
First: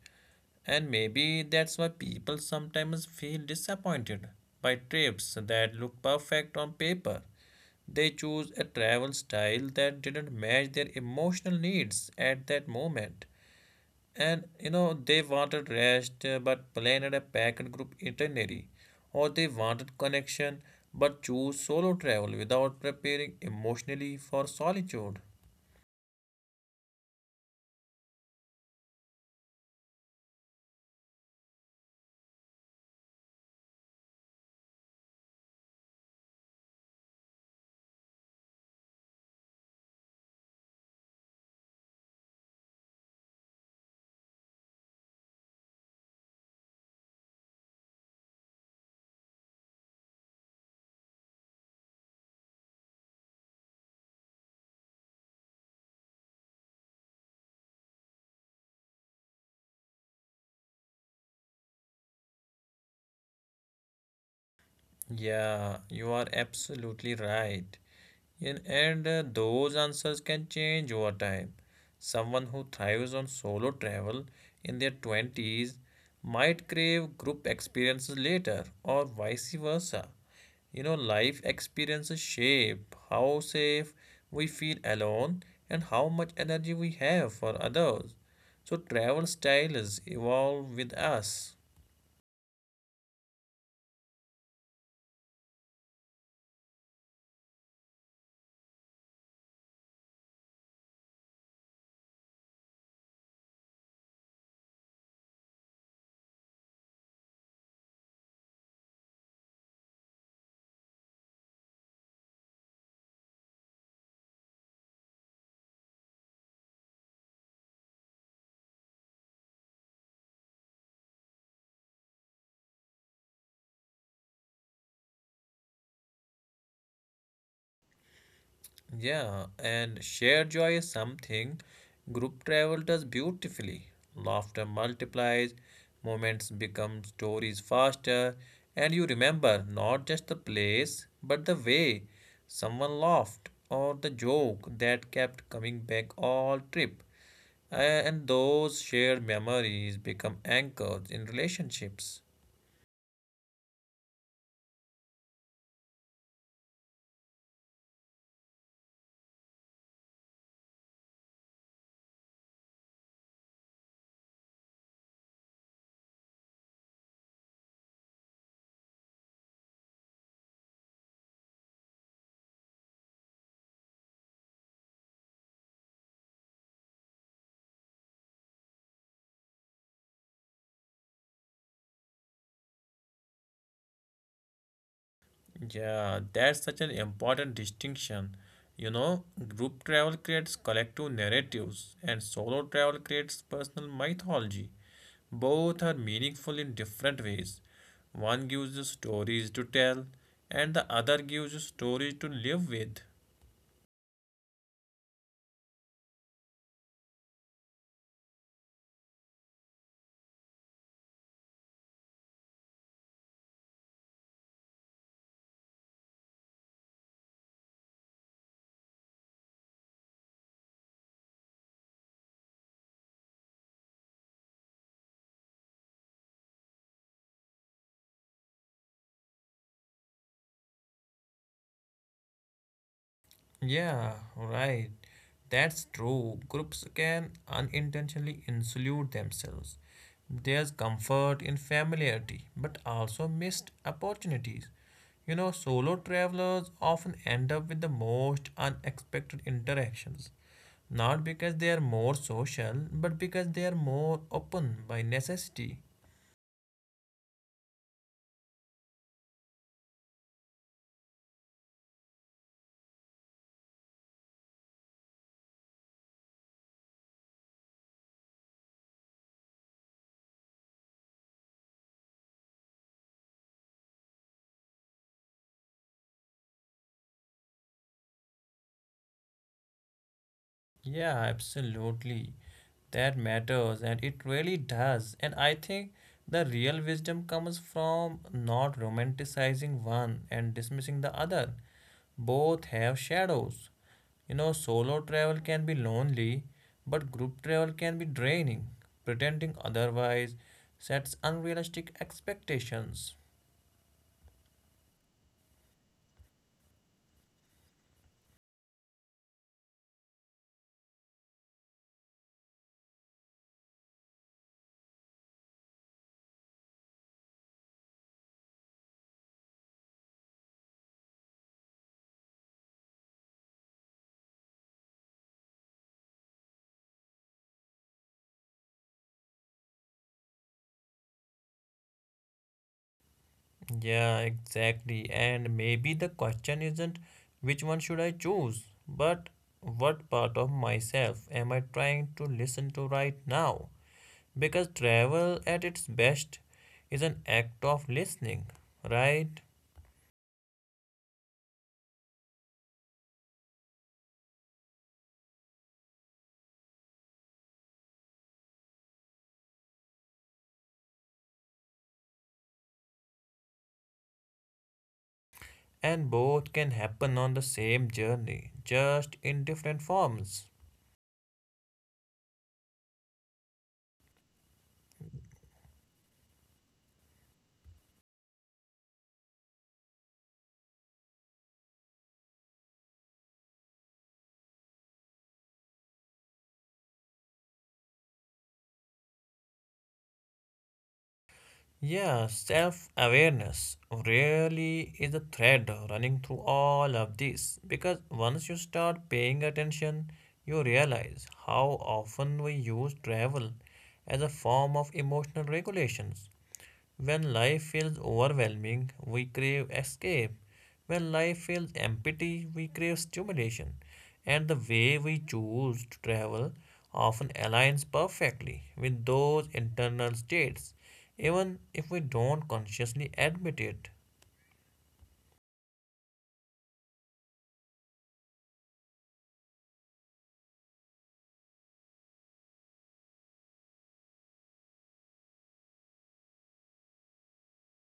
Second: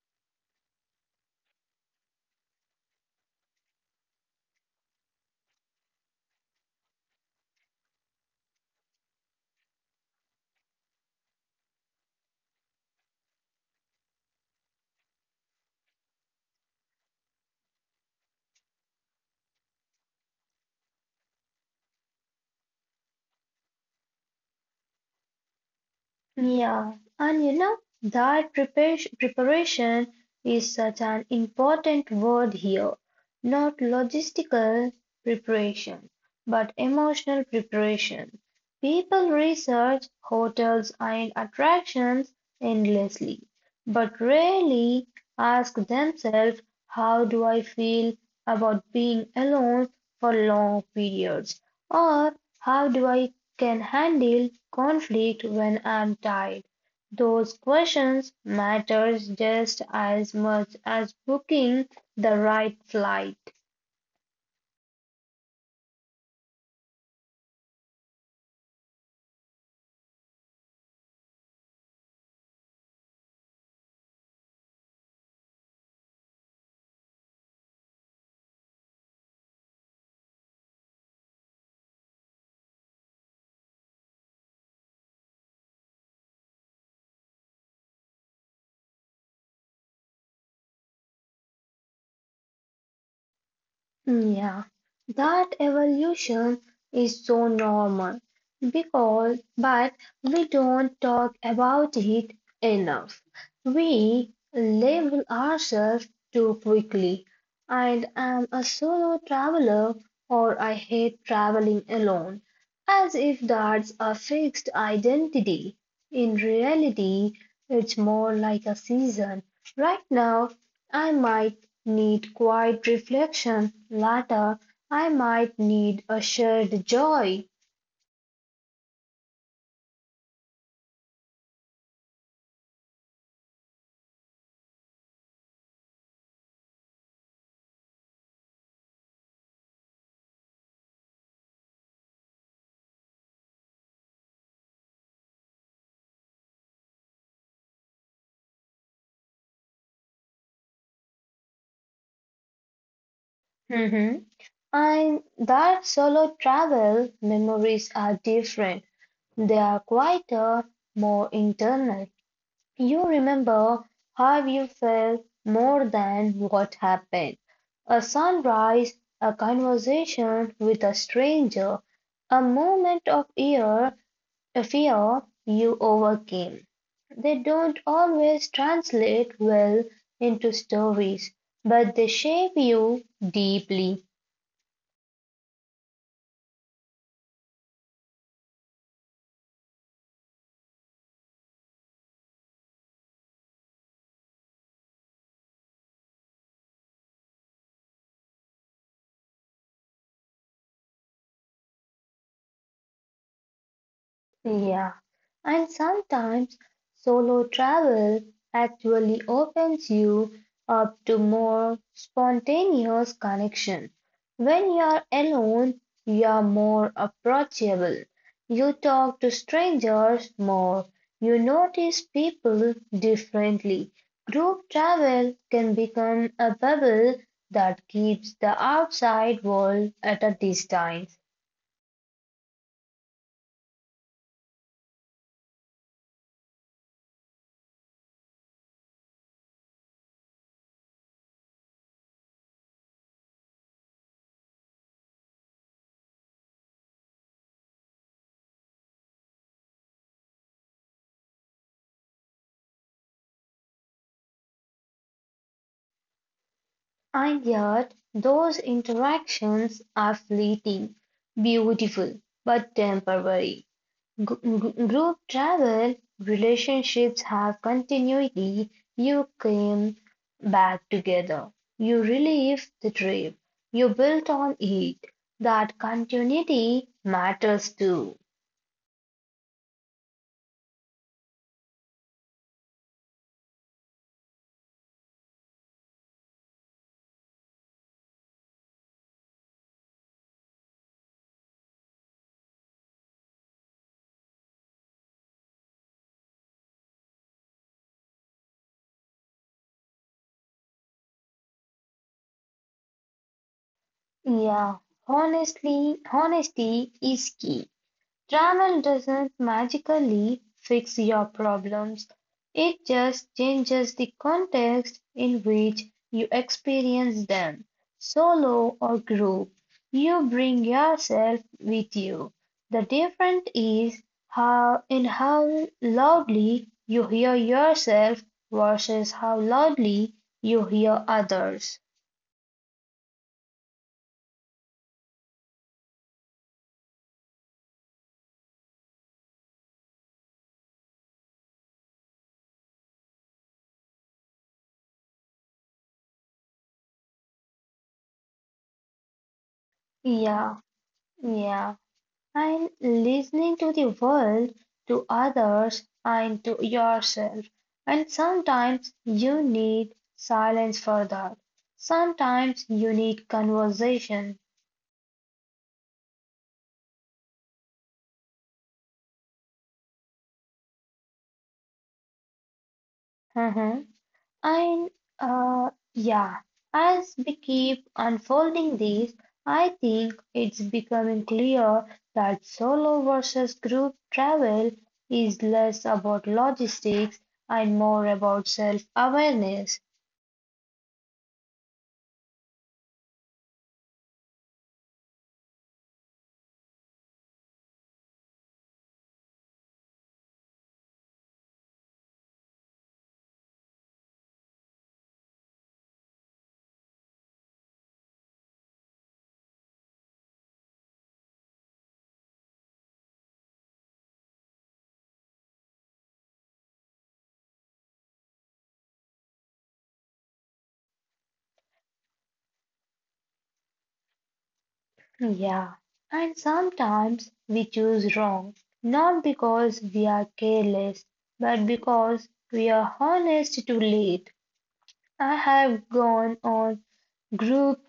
A: And maybe that's why people sometimes feel disappointed by trips that look perfect on paper. They choose a travel style that didn't match their emotional needs at that moment. And you know, they wanted rest uh, but planned a packed group itinerary. Or they wanted connection but chose solo travel without preparing emotionally for solitude.
B: Yeah, and you know that preparation, preparation is such an important word here. Not logistical preparation, but emotional preparation. People research hotels and attractions endlessly, but rarely ask themselves, how do I feel about being alone for long periods? Or how do I can handle conflict when I'm tired? Those questions matter just as much as booking the right flight.
A: Yeah, you are absolutely right. And, and uh, those answers can change over time. Someone who thrives on solo travel in their twenties might crave group experiences later, or vice versa. You know, life experiences shape how safe we feel alone and how much energy we have for others. So, travel styles evolve with us.
B: Yeah, that evolution is so normal because, but we don't talk about it enough. We label ourselves too quickly. And I'm a solo traveler or I hate traveling alone, as if that's a fixed identity. In reality, it's more like a season. Right now, I might need quiet reflection. Later, I might need a shared joy.
A: Yeah, and shared joy is something group travel does beautifully. Laughter multiplies, moments become stories faster, and you remember not just the place, but the way someone laughed or the joke that kept coming back all trip. And those shared memories become anchors in relationships.
B: Mhm. And that solo travel memories are different. They are quieter, more internal. You remember how you felt more than what happened. A sunrise, a conversation with a stranger, a moment of air, a fear you overcame. They don't always translate well into stories, but they shape you deeply.
A: Yeah, that's such an important distinction. You know, group travel creates collective narratives and solo travel creates personal mythology. Both are meaningful in different ways. One gives you stories to tell, and the other gives you stories to live with.
B: Yeah, and sometimes solo travel actually opens you up to more spontaneous connection. When you're alone, you're more approachable. You talk to strangers more. You notice people differently. Group travel can become a bubble that keeps the outside world at a distance.
A: Yeah, right. That's true. Groups can unintentionally insulate themselves. There's comfort in familiarity, but also missed opportunities. You know, solo travelers often end up with the most unexpected interactions, not because they are more social, but because they are more open by necessity.
B: And yet, those interactions are fleeting, beautiful, but temporary. Gr- gr- group travel relationships have continuity. You came back together. You relive the trip. You built on it. That continuity matters too.
A: Yeah, absolutely. That matters, and it really does. And I think the real wisdom comes from not romanticizing one and dismissing the other. Both have shadows. You know, solo travel can be lonely, but group travel can be draining. Pretending otherwise sets unrealistic expectations.
B: Yeah, honestly, honesty is key. Travel doesn't magically fix your problems, it just changes the context in which you experience them, solo or group. You bring yourself with you. The difference is how in how loudly you hear yourself versus how loudly you hear others.
A: Yeah, exactly. And maybe the question isn't which one should I choose, but what part of myself am I trying to listen to right now? Because travel at its best is an act of listening, right?
B: Yeah, yeah, and listening to the world, to others, and to yourself. And sometimes you need silence for that. Sometimes you need conversation.
A: And both can happen on the same journey, just in different forms.
B: Mhm. And uh, yeah, as we keep unfolding these, I think it's becoming clear that solo versus group travel is less about logistics and more about self awareness.
A: Yeah, self awareness really is a thread running through all of this because once you start paying attention, you realize how often we use travel as a form of emotional regulations when life feels overwhelming, we crave escape. When life feels empty, we crave stimulation. And the way we choose to travel often aligns perfectly with those internal states, even if we don't consciously admit it.
B: Yeah, and sometimes we choose wrong, not because we are careless, but because we are honest too late. I have gone on group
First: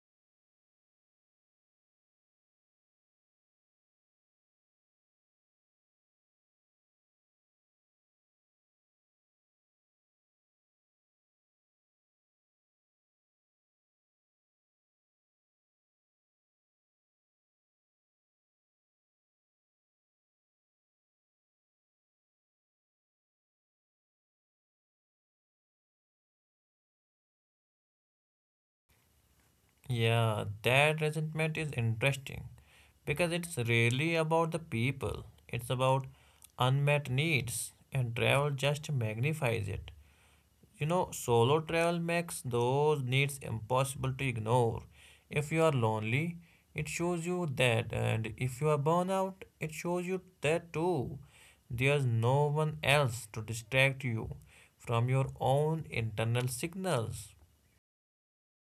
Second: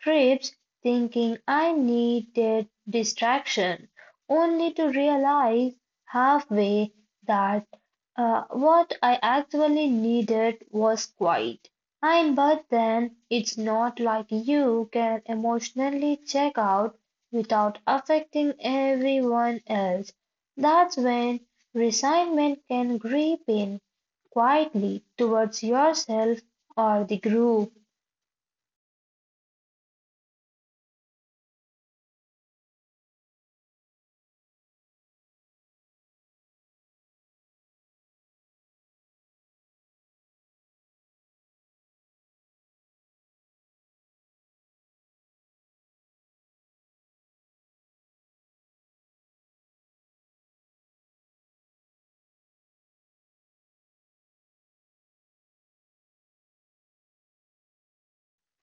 B: trips thinking I needed distraction, only to realize halfway that uh, what I actually needed was quiet. And but then it's not like you can emotionally check out without affecting everyone else. That's when resignment can creep in quietly towards yourself or the group.
A: Yeah, that resentment is interesting because it's really about the people, it's about unmet needs, and travel just magnifies it. You know, solo travel makes those needs impossible to ignore. If you are lonely, it shows you that, and if you are burnt out, it shows you that too. There's no one else to distract you from your own internal signals.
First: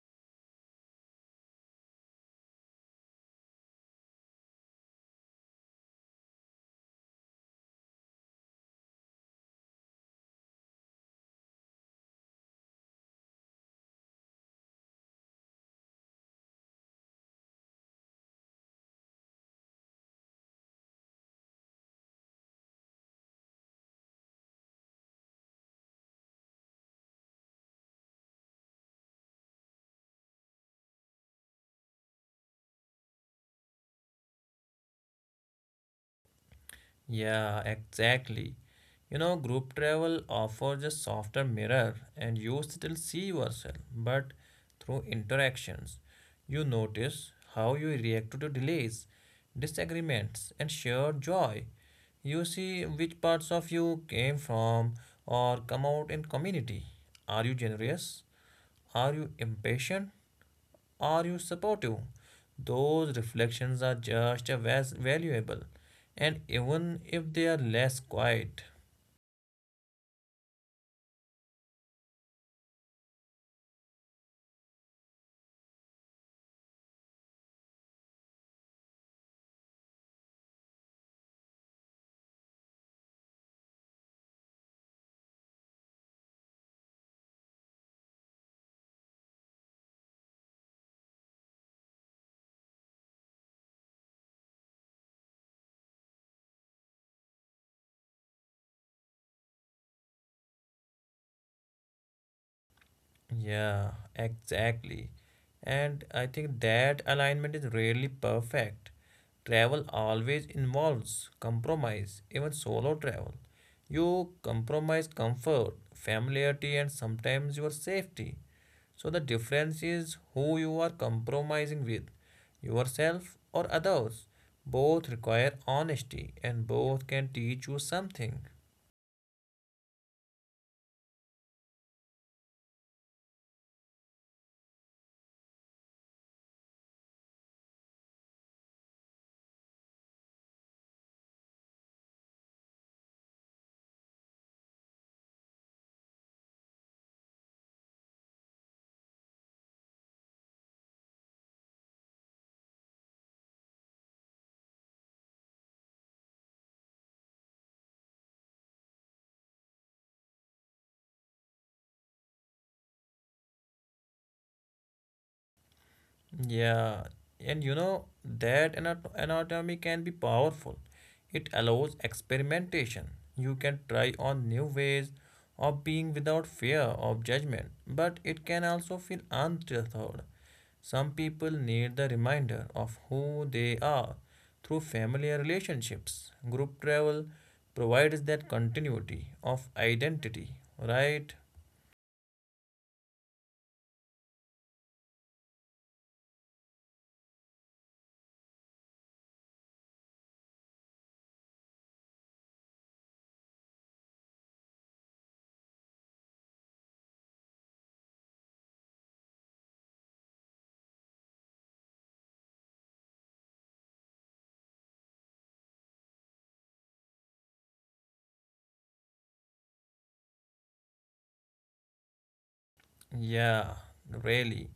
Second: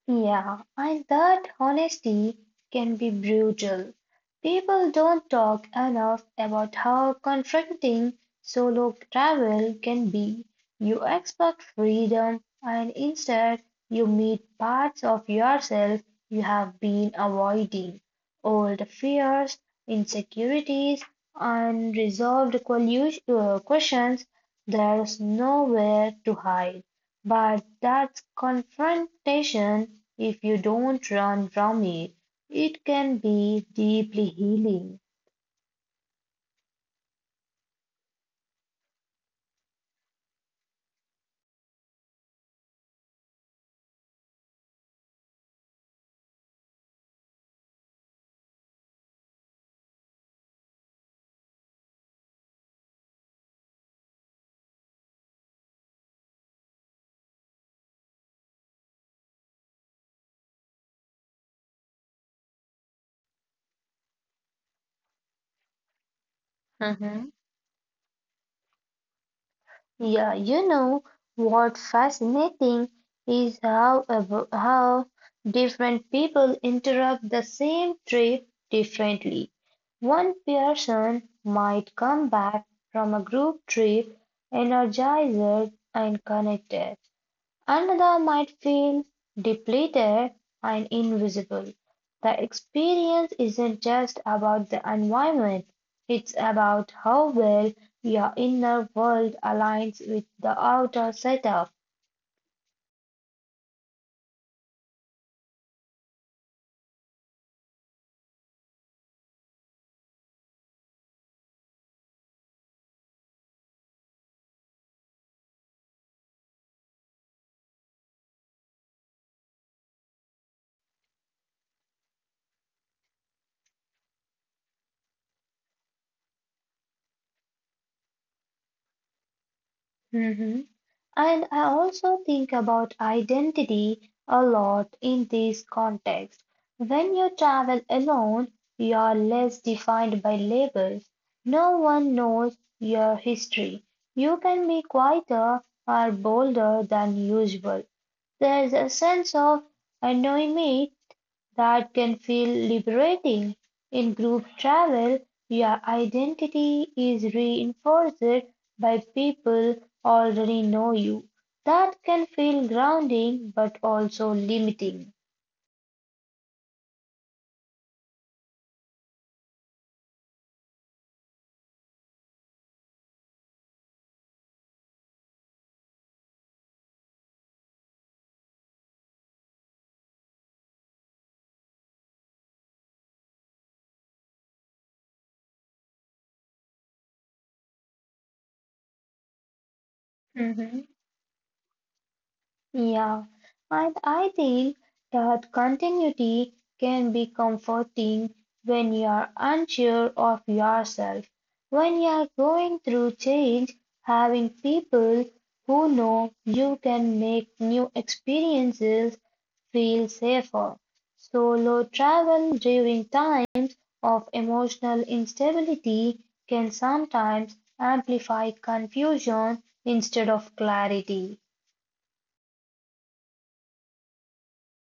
B: Yeah, and that honesty can be brutal. People don't talk enough about how confronting solo travel can be. You expect freedom, and instead, you meet parts of yourself you have been avoiding. Old fears, insecurities, unresolved collu- uh, questions, there's nowhere to hide. But that's confrontation, if you don't run from it, it can be deeply healing.
A: Yeah, exactly. You know, group travel offers a softer mirror and you still see yourself, but through interactions, you notice how you react to delays, disagreements, and shared joy. You see which parts of you came from or come out in community. Are you generous? Are you impatient? Are you supportive? Those reflections are just as valuable, and even
B: Mhm.
A: if they are less quiet.
B: Yeah, you know what fascinating is how abo- how different people interrupt the same trip differently. One person might come back from a group trip energized and connected, another might feel depleted and invisible. The experience isn't just about the environment, it's about how well your inner world aligns with the outer setup.
A: Yeah, exactly. And I think that alignment is rarely perfect. Travel always involves compromise, even solo travel. You compromise comfort, familiarity, and sometimes your safety. So the difference is who you are compromising with, yourself or others. Both require honesty, and both can teach you something.
B: Mhm. And I also think about identity a lot in this context. When you travel alone, you are less defined by labels. No one knows your history. You can be quieter or bolder than usual. There is a sense of anonymity that can feel liberating. In group travel, your identity is reinforced by people already know you. That can feel grounding but also limiting.
A: Yeah, and you know that anat- anatomy can be powerful. It allows experimentation. You can try on new ways of being without fear of judgment, but it can also feel untethered. Some people need the reminder of who they are through familiar relationships. Group travel provides that continuity of identity, right?
B: Yeah, and I think that continuity can be comforting when you are unsure of yourself. When you are going through change, having people who know you can make new experiences feel safer. Solo travel during times of emotional instability can sometimes amplify confusion instead of clarity.
A: Yeah, really.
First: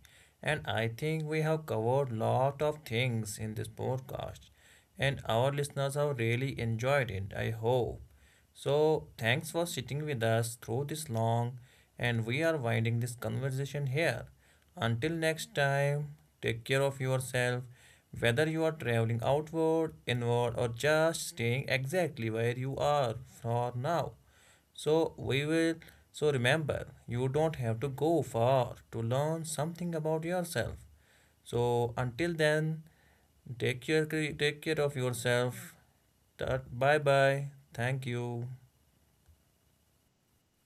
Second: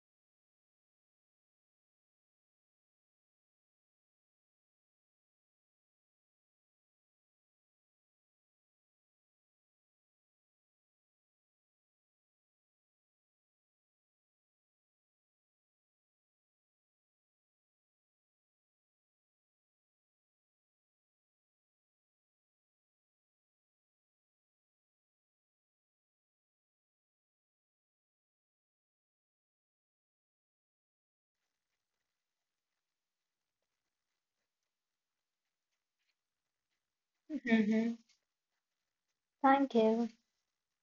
A: And I think we have covered lot of things in this podcast and our listeners have really enjoyed it, I hope. So, thanks for sitting with us through this long and we are winding this conversation here. Until next time, take care of yourself whether you are traveling outward, inward or just staying exactly where you are for now. So we will so remember you don't have to go far to learn something about yourself. So until then take care take care of yourself. Bye bye. Thank you.
B: Thank you.